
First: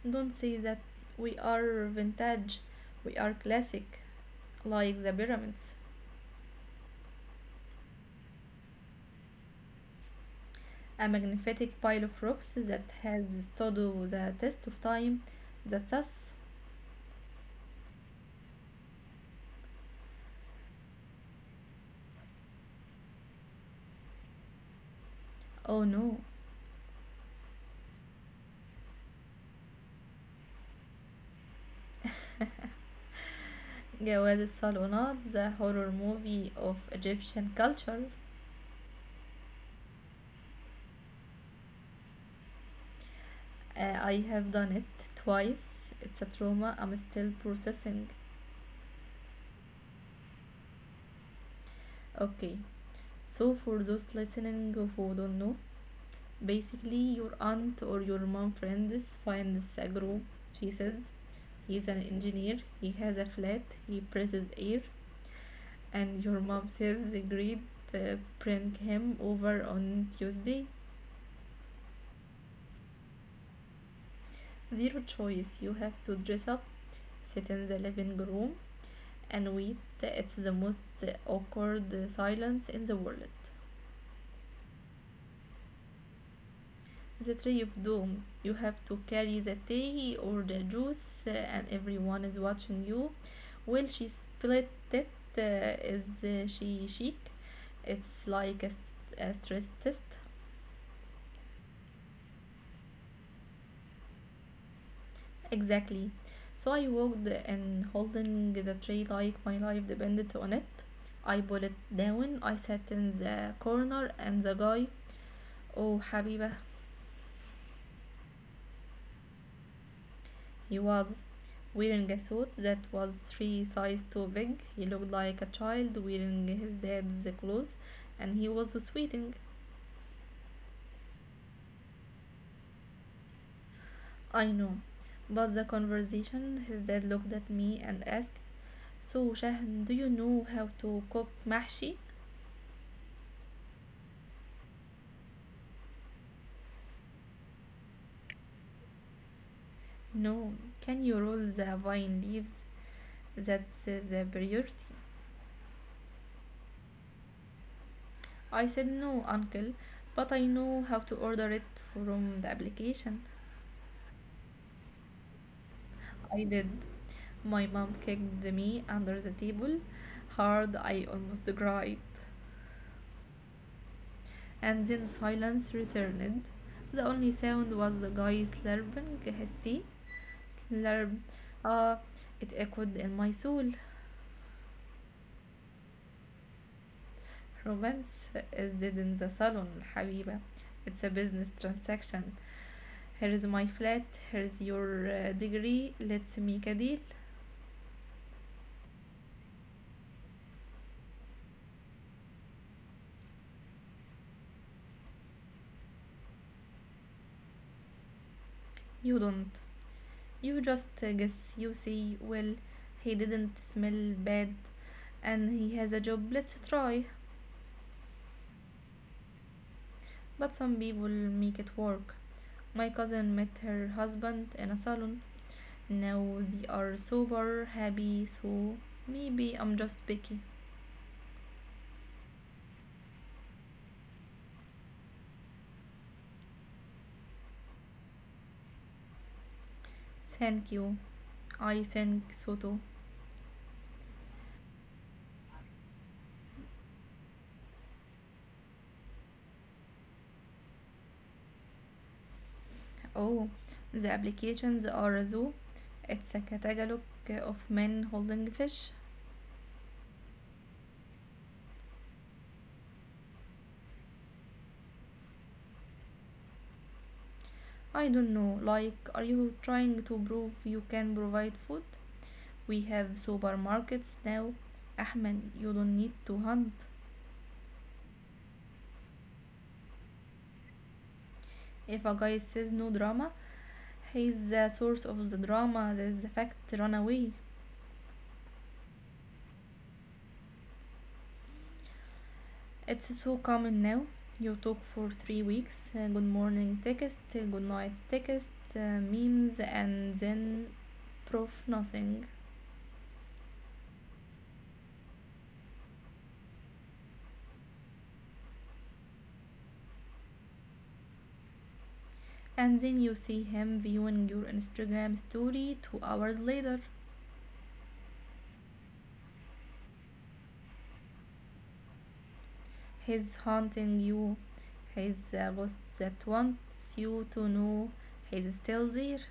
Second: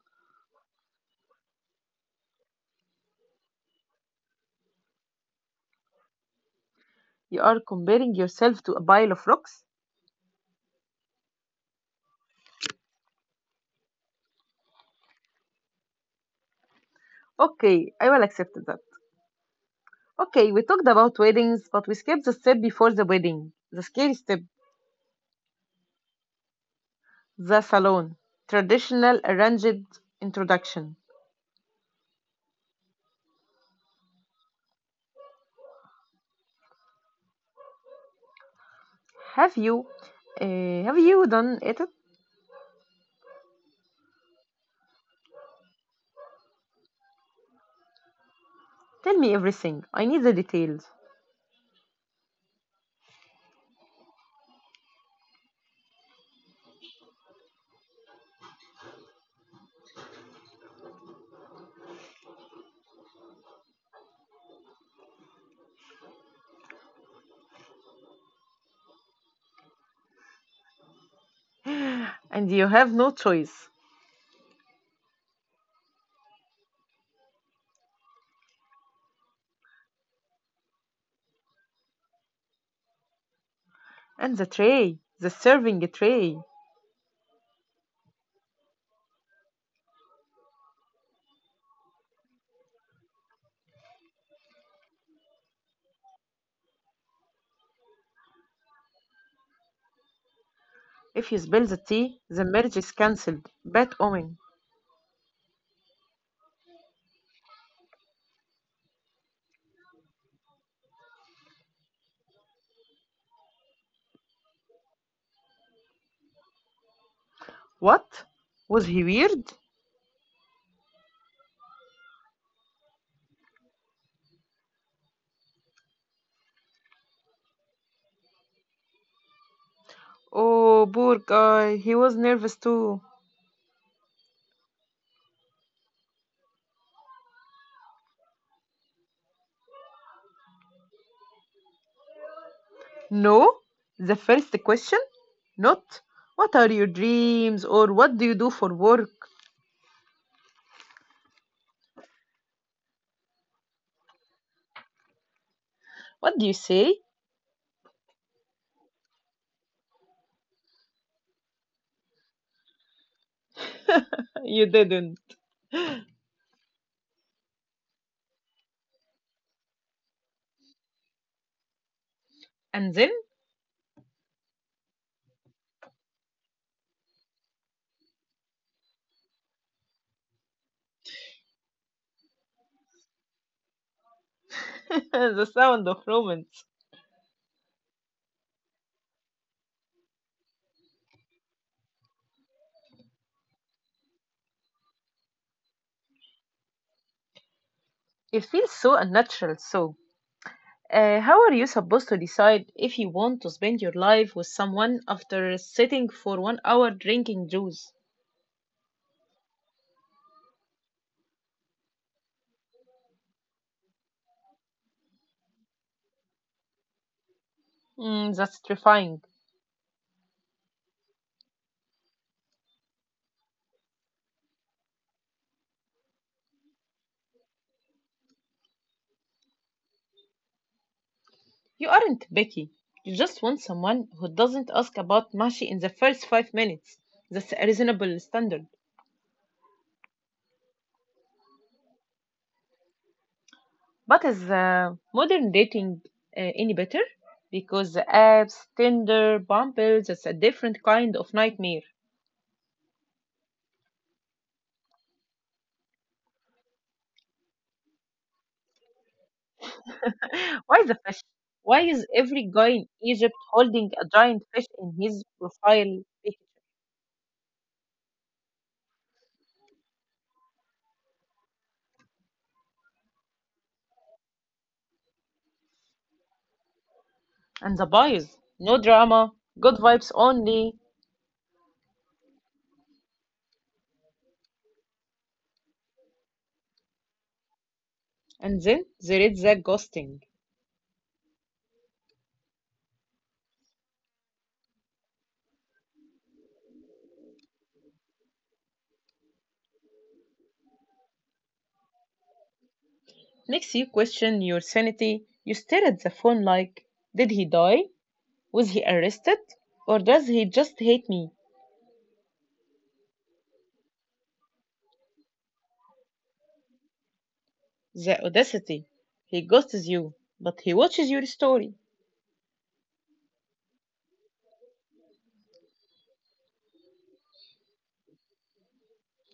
Speaker 2: Don't say that, we are vintage, we are classic, like the pyramids.
Speaker 1: You are comparing yourself to a pile of rocks?
Speaker 2: A magnificent pile of rocks that has stood the test of time, that's us.
Speaker 1: Okay, I will accept that. Okay, we talked about weddings, but we skipped the step before the wedding. The scary step.
Speaker 2: Oh no.
Speaker 1: The salon. Traditional arranged introduction.
Speaker 2: جواز الصالونات. The horror movie of Egyptian culture.
Speaker 1: Have you, uh, have you done it?
Speaker 2: I have done it twice. It's a trauma I'm still processing.
Speaker 1: Tell me everything. I need the details.
Speaker 2: Okay, so for those listening who don't know, basically your aunt or your mom friends finds a group. She says, he's an engineer, he has a flat, he presses air, and your mom says, agreed. Prank him over on Tuesday.
Speaker 1: And you have no choice.
Speaker 2: Zero choice. You have to dress up, sit in the living room, and wait. It's the most awkward silence in the world.
Speaker 1: And the tray. The serving tray.
Speaker 2: The tray of doom. You have to carry the tea or the juice, and everyone is watching you. Well, she split it. Is she chic? It's like a stress test.
Speaker 1: If he spills the tea, the marriage is cancelled. Bad omen.
Speaker 2: Exactly. So I walked and holding the tree like my life depended on it. I put it down, I sat in the corner, and the guy, oh Habiba,
Speaker 1: What? Was he weird?
Speaker 2: he was wearing a suit that was three size too big. He looked like a child wearing his dad's clothes, and he was sweating.
Speaker 1: Oh, poor guy. He was nervous too.
Speaker 2: I know. But the conversation, his dad looked at me and asked, so, Shahan, do you know how to cook mahshi?
Speaker 1: No? The first question? Not, what are your dreams or what do you do for work?
Speaker 2: No, can you roll the vine leaves? That's the priority.
Speaker 1: What do you say?
Speaker 2: I said no, uncle, but I know how to order it from the application.
Speaker 1: You didn't.
Speaker 2: I did. My mom kicked me under the table hard, I almost cried.
Speaker 1: And then
Speaker 2: And then silence returned. The only sound was the guy slurping his tea. Slurp. Ah, it echoed in my soul.
Speaker 1: the sound of romance.
Speaker 2: Romance is dead in the salon حبيبة. It's a business transaction. Here's my flat. Here's your degree. Let's make a deal.
Speaker 1: It feels so unnatural. So, how are you supposed to decide if you want to spend your life with someone after sitting for 1 hour drinking juice?
Speaker 2: You don't. You just guess. You say, well, he didn't smell bad and he has a job. Let's try.
Speaker 1: Mm, that's terrifying.
Speaker 2: But some people make it work. My cousin met her husband in a salon. Now they are sober. Happy. So maybe I'm just picky.
Speaker 1: You aren't Becky. You just want someone who doesn't ask about Mashi in the first 5 minutes. That's a reasonable standard.
Speaker 2: Thank you. I think so too.
Speaker 1: But is modern dating any better? Because the apps, Tinder, Bumble, that's a different kind of nightmare.
Speaker 2: Oh, the applications are a zoo. It's a catalog of men holding fish.
Speaker 1: Why the fish? Why is every guy in Egypt holding a giant fish in his profile picture?
Speaker 2: I don't know, like, are you trying to prove you can provide food? We have supermarkets now. Ahmed, you don't need to hunt.
Speaker 1: And the bios, no drama, good vibes only.
Speaker 2: If a guy says no drama, he's the source of the drama. That's the fact. Run away.
Speaker 1: And then there is the ghosting.
Speaker 2: It's so common now. You talk for 3 weeks, good morning text, good night text, memes, and then proof nothing.
Speaker 1: Next, you question your sanity. You stare at the phone like, did he die? Was he arrested? Or does he just hate me?
Speaker 2: And then you see him viewing your Instagram story 2 hours later.
Speaker 1: The audacity. He ghosts you, but he watches your story.
Speaker 2: He's haunting you. He's the boss that wants you to know he's still there.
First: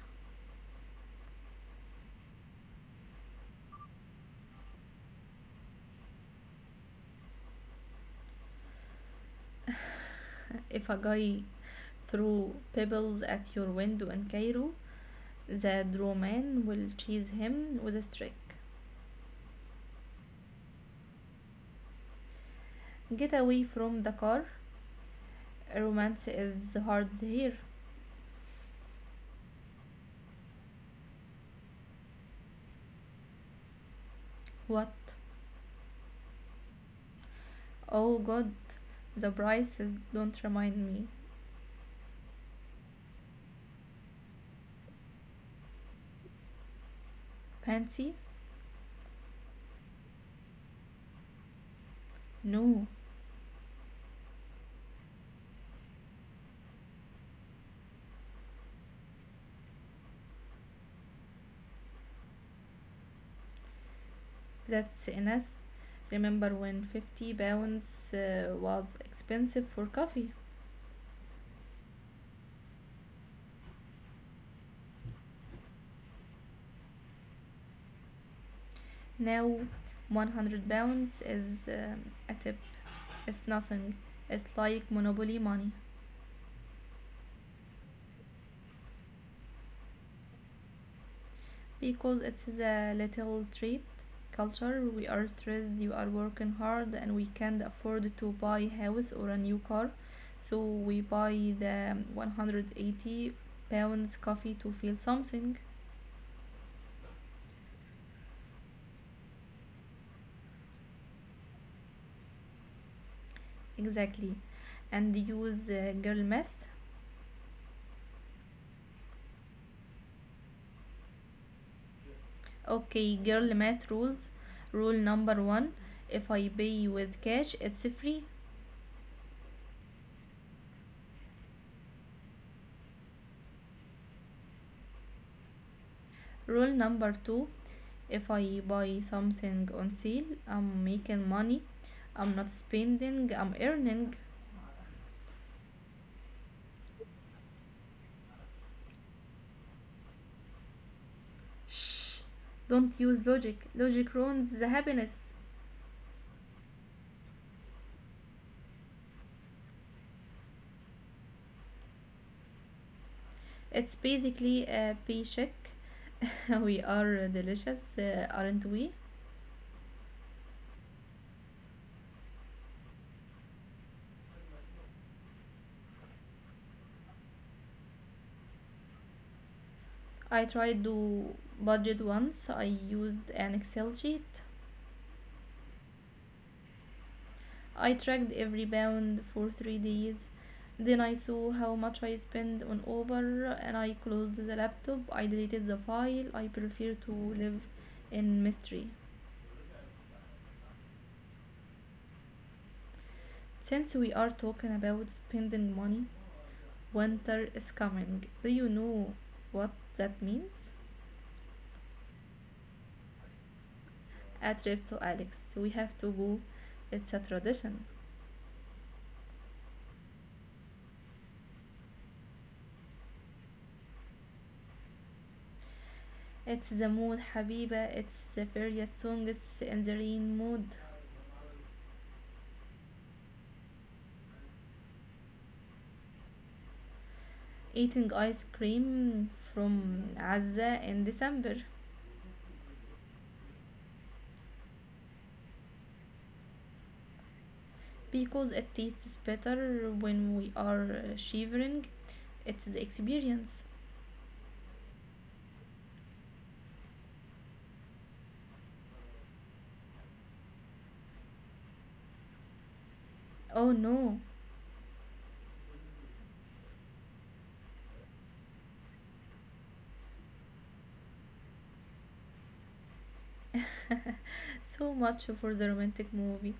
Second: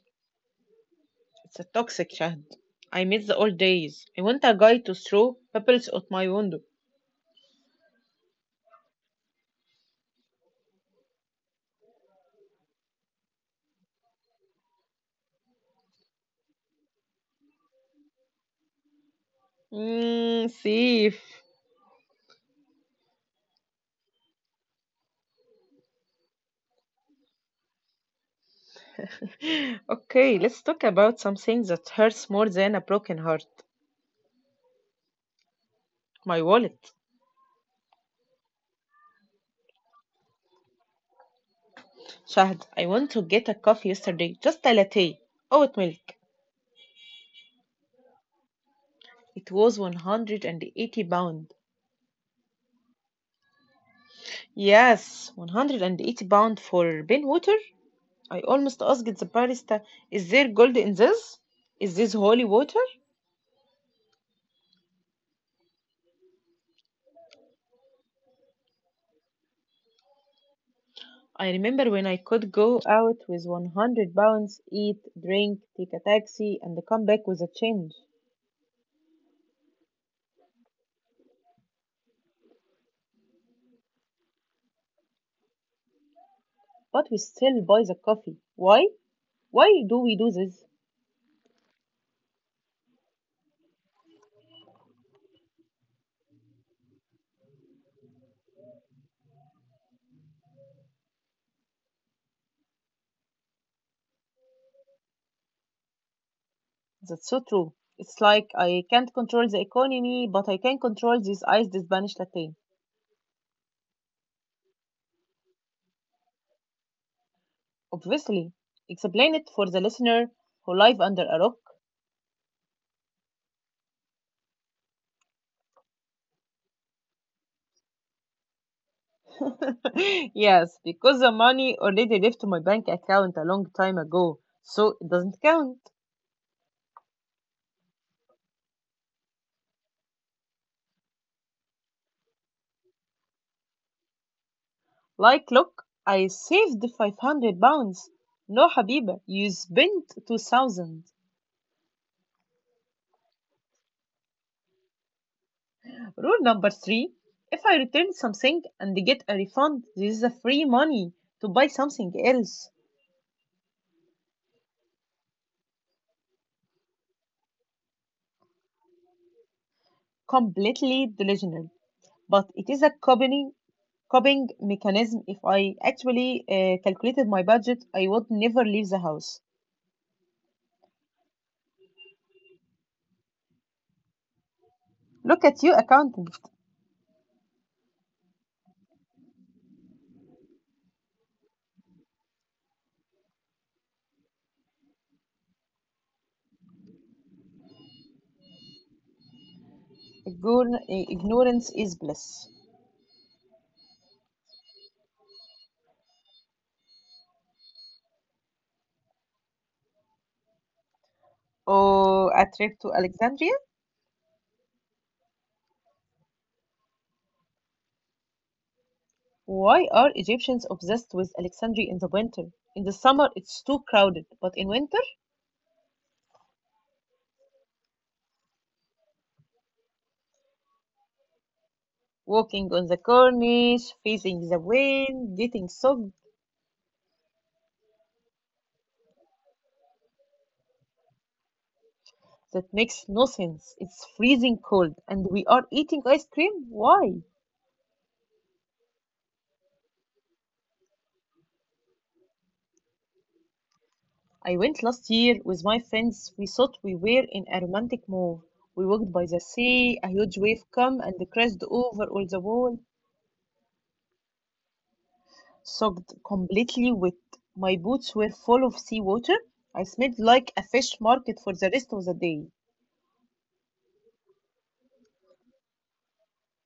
Speaker 1: It's a toxic Shahd. I miss the old days. I want a guy to throw pebbles out my window.
Speaker 2: If a guy threw pebbles at your window in Cairo, the doorman will chase him with a stick.
Speaker 1: Mmm, thief.
Speaker 2: Get away from the car. Romance is hard here.
Speaker 1: Okay, let's talk about something that hurts more than a broken heart.
Speaker 2: What?
Speaker 1: My wallet.
Speaker 2: Oh god, the prices don't remind me.
Speaker 1: Shahd, I want to get a coffee yesterday, just a latte. Oat milk.
Speaker 2: Fancy?
Speaker 1: It was 180 pounds.
Speaker 2: No,
Speaker 1: Yes, 180 pounds for Ben water. I almost asked the barista, is there gold in this? Is this holy water?
Speaker 2: that's enough. Remember when 50 pounds was expensive for coffee?
Speaker 1: I remember when I could go out with 100 pounds, eat, drink, take a taxi, and come back with a change.
Speaker 2: Now 100 pounds is a tip. It's nothing. It's like monopoly money.
Speaker 1: But we still buy the coffee. Why? Why do we do this?
Speaker 2: Because it is a little treat culture, we are stressed, you are working hard, and we can't afford to buy a house or a new car, so we buy the 180 pounds coffee to feel something.
Speaker 1: That's so true. It's like I can't control the economy, but I can control this iced Spanish latte.
Speaker 2: Exactly. And use girl math.
Speaker 1: Obviously, explain it for the listener who live under a rock.
Speaker 2: Okay, girl math rules. Rule number one, if I pay with cash it's free.
Speaker 1: Yes, because the money already left my bank account a long time ago, so it doesn't count.
Speaker 2: Rule number two, if I buy something on sale, I'm making money. I'm not spending, I'm earning.
Speaker 1: Like, look, I saved 500 pounds. No, Habiba, you spent 2000.
Speaker 2: Shh. Don't use logic. Logic ruins the happiness.
Speaker 1: Rule number three, if I return something and get a refund, this is a free money to buy something else.
Speaker 2: It's basically a paycheck. We are delicious, aren't we?
Speaker 1: Completely delusional, but it is a company coping mechanism if I actually calculated my budget, I would never leave the house.
Speaker 2: I tried to budget once. I used an Excel sheet.
Speaker 1: Look at you, accountant.
Speaker 2: I tracked every pound for 3 days. Then I saw how much I spent on Uber and I closed the laptop. I deleted the file. I prefer to live in mystery.
Speaker 1: Ignorance is bliss.
Speaker 2: Since we are talking about spending money, winter is coming. Do you know what that means?
Speaker 1: Oh, a trip to Alexandria?
Speaker 2: A trip to Alex. We have to go. It's a tradition.
Speaker 1: Why are Egyptians obsessed with Alexandria in the winter? In the summer, it's too crowded, but in winter,
Speaker 2: It's the mood, Habiba. It's the various songs in the rain mood.
Speaker 1: walking on the corniche, facing the wind, getting soaked,
Speaker 2: Eating ice cream from Gaza in December
Speaker 1: that makes no sense. It's freezing cold, and we are eating ice cream? Why?
Speaker 2: because it tastes better when we are shivering. It's the experience.
Speaker 1: I went last year with my friends. We thought we were in a romantic move. We walked by the sea, a huge wave came and crashed over all the wall,
Speaker 2: Oh no!
Speaker 1: soaked completely wet. My boots were full of seawater. I smelled like a fish market for the rest of the day.
Speaker 2: So much for the romantic movie.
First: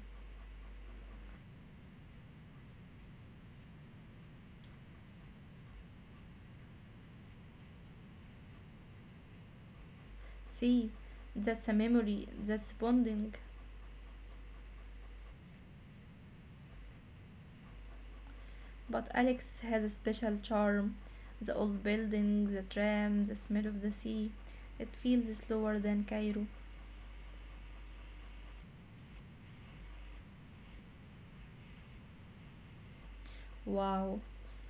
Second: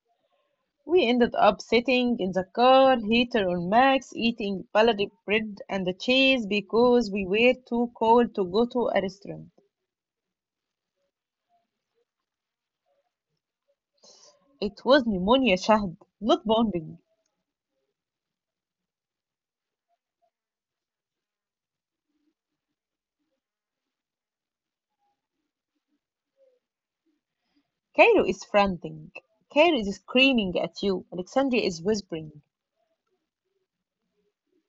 Speaker 1: We ended up sitting in the car, heater on max, eating baladi bread and cheese because we were too cold to go to a restaurant.
Speaker 2: See, that's a memory, that's bonding.
Speaker 1: It was pneumonia, Shahd, not bombing.
Speaker 2: But Alex has a special charm. The old building, the tram, the smell of the sea. It feels slower than Cairo.
Speaker 1: Cairo is frantic. Cairo is screaming at you. Alexandria is whispering,
Speaker 2: Wow,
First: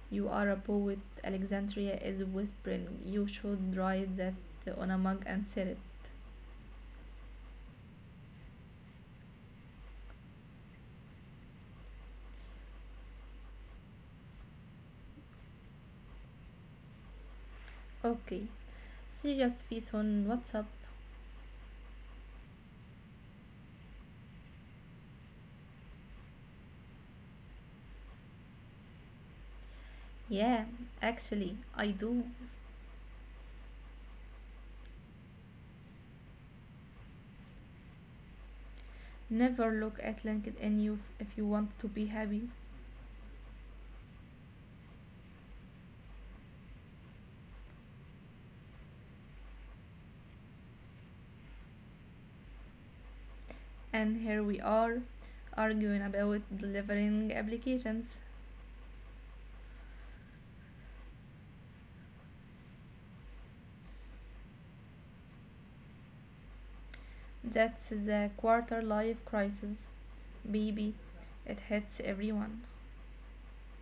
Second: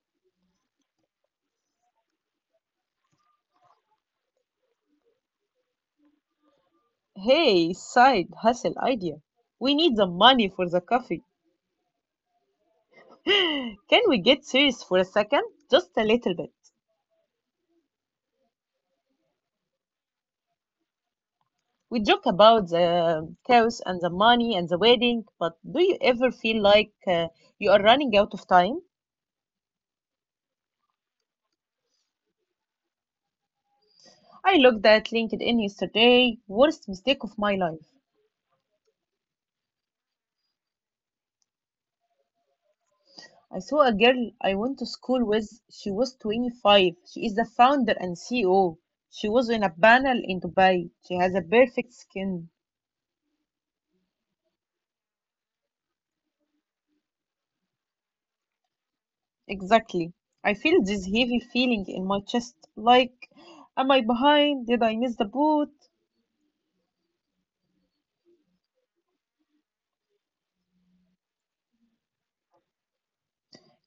Speaker 2: you are a poet. Alexandria is whispering. You should write that on a mug and sell it.
Speaker 1: hey, side hustle idea. We need the money for the coffee. Can we get serious for a second? Just a little bit.
Speaker 2: Okay. Serious face on WhatsApp.
Speaker 1: We joke about the chaos and the money and the wedding, but do you ever feel like you are running out of time?
Speaker 2: Yeah, actually, I do.
Speaker 1: I looked at LinkedIn yesterday, worst mistake of my life.
Speaker 2: Never look at LinkedIn you if you want to be happy.
Speaker 1: I saw a girl I went to school with. She was 25. She is the founder and CEO. She was in a panel in Dubai. She has a perfect skin.
Speaker 2: And here we are, arguing about delivering applications.
Speaker 1: Exactly. I feel this heavy feeling in my chest like, am I behind? Did I miss the boat?
Speaker 2: That's the quarter life crisis. Baby, it hits everyone.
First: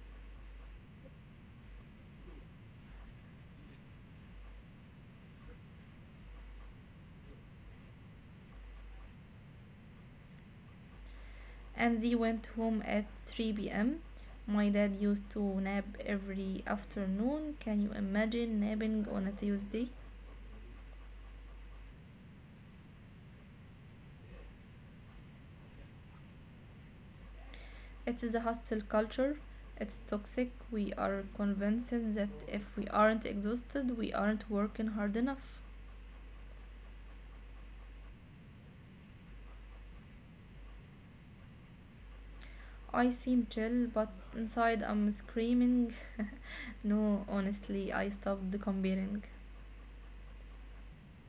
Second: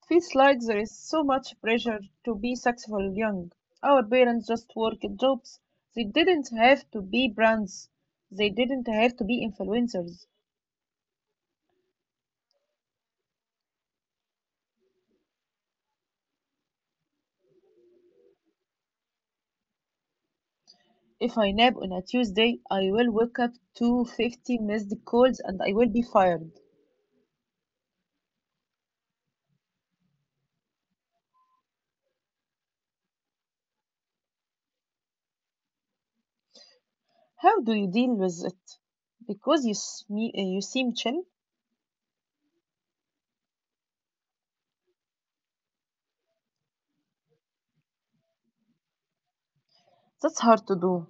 Speaker 1: It feels like there is so much pressure to be successful young. Our parents just worked jobs. They didn't have to be brands. They didn't have to be influencers.
Speaker 2: And they went home at 3 p.m. My dad used to nap every afternoon. Can you imagine napping on a Tuesday?
Speaker 1: If I nap on a Tuesday, I will wake up to 50 missed calls and I will be fired.
Speaker 2: It is a hostile culture. It's toxic. We are convinced that if we aren't exhausted, we aren't working hard enough.
Speaker 1: How do you deal with it? Because you seem chill,
Speaker 2: I seem chill, but inside I'm screaming. No, honestly, I stopped comparing.
Speaker 1: that's hard to do.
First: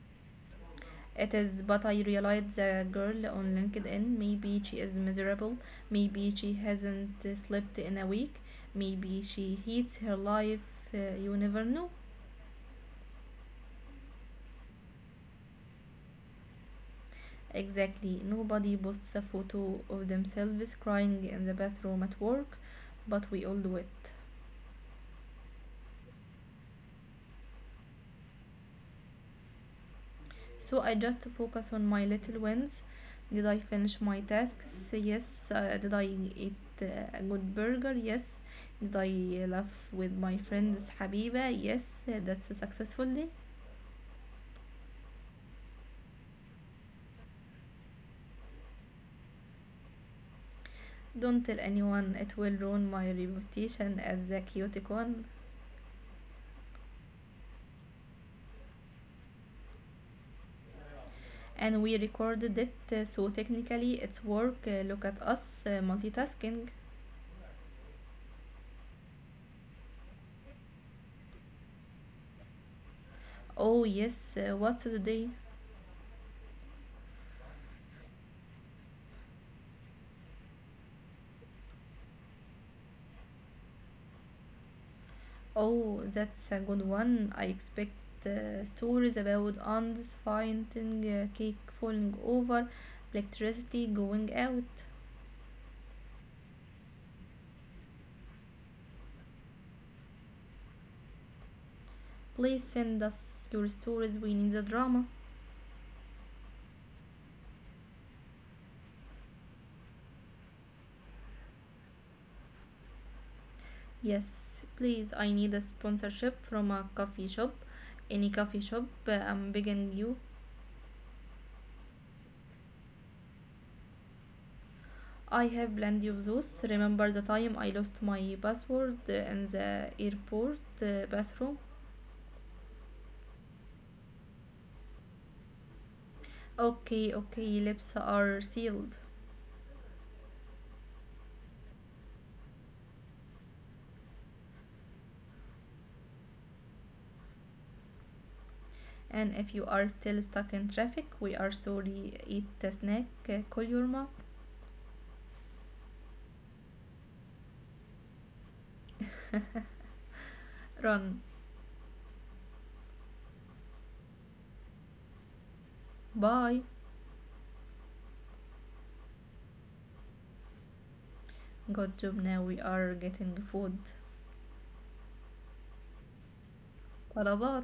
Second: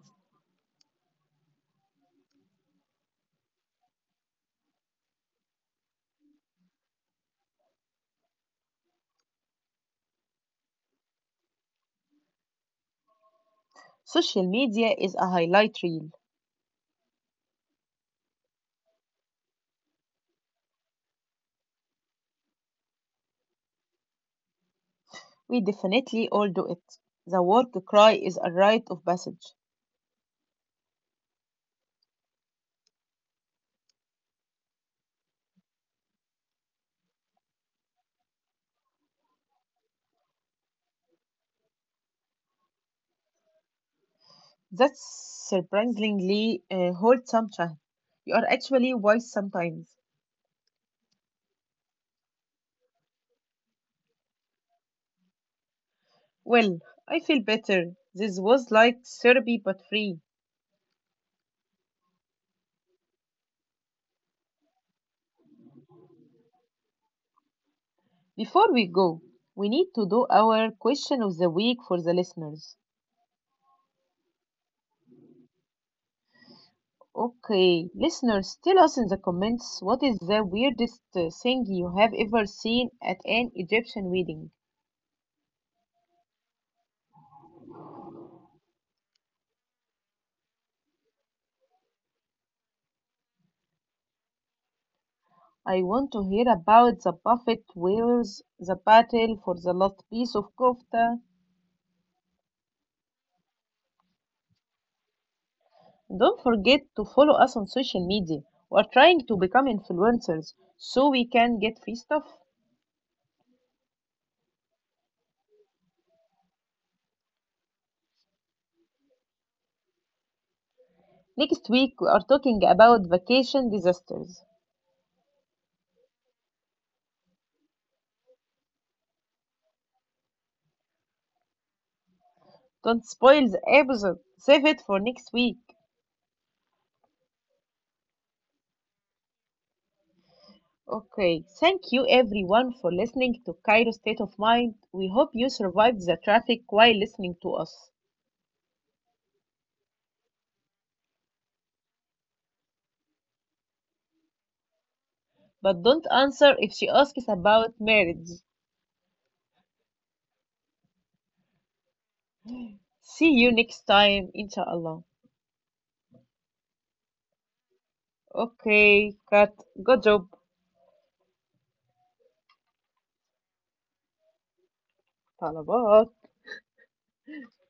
Speaker 2: It is, but I realized the girl on LinkedIn. Maybe she is miserable. Maybe she hasn't slept in a week. Maybe she hates her life. You never know.
Speaker 1: Social media is a highlight reel.
Speaker 2: Exactly. Nobody posts a photo of themselves crying in the bathroom at work, but we all do it.
Speaker 1: We definitely all do it. The work cry is a rite of passage.
Speaker 2: So I just focus on my little wins. Did I finish my tasks? Yes. Did I eat a good burger? Yes. Did I laugh with my friends, Habiba? Yes. That's a successful day.
Speaker 1: That's surprisingly wholesome, Shahd. You are actually wise sometimes.
Speaker 2: Don't tell anyone, it will ruin my reputation as the chaotic one.
Speaker 1: Well, I feel better. This was like therapy but free.
Speaker 2: And we recorded it, so technically it's work. Look at us, multitasking.
Speaker 1: Before we go, we need to do our question of the week for the listeners.
Speaker 2: Oh, yes, what's the day?
Speaker 1: Okay, listeners, tell us in the comments what is the weirdest thing you have ever seen at an Egyptian wedding.
Speaker 2: Oh, that's a good one. I expect stories about ants finding a cake falling over, electricity going out.
Speaker 1: I want to hear about the buffet wears, the battle for the last piece of kofta.
Speaker 2: Please send us your stories. We need the drama.
Speaker 1: Don't forget to follow us on social media. We are trying to become influencers so we can get free stuff.
Speaker 2: Yes, please. I need a sponsorship from a coffee shop. Any coffee shop, I'm begging you.
Speaker 1: Next week, we are talking about vacation disasters.
Speaker 2: I have plenty of those. Remember the time I lost my password in the airport bathroom?
Speaker 1: Don't spoil the episode. Save it for next week.
Speaker 2: Okay, okay, lips are sealed.
Speaker 1: Okay, thank you everyone for listening to Cairo State of Mind. We hope you survived the traffic while listening to us.
Speaker 2: And if you are still stuck in traffic, we are sorry. Eat the snack. Call your mom.
Speaker 1: But don't answer if she asks about marriage.
Speaker 2: Run.
Speaker 1: See you next time, inshallah.
Speaker 2: Bye.
Speaker 1: Okay, cut. Good job.
Speaker 2: Good job. Now we are getting food.
Speaker 1: طلبات
Speaker 2: طلبات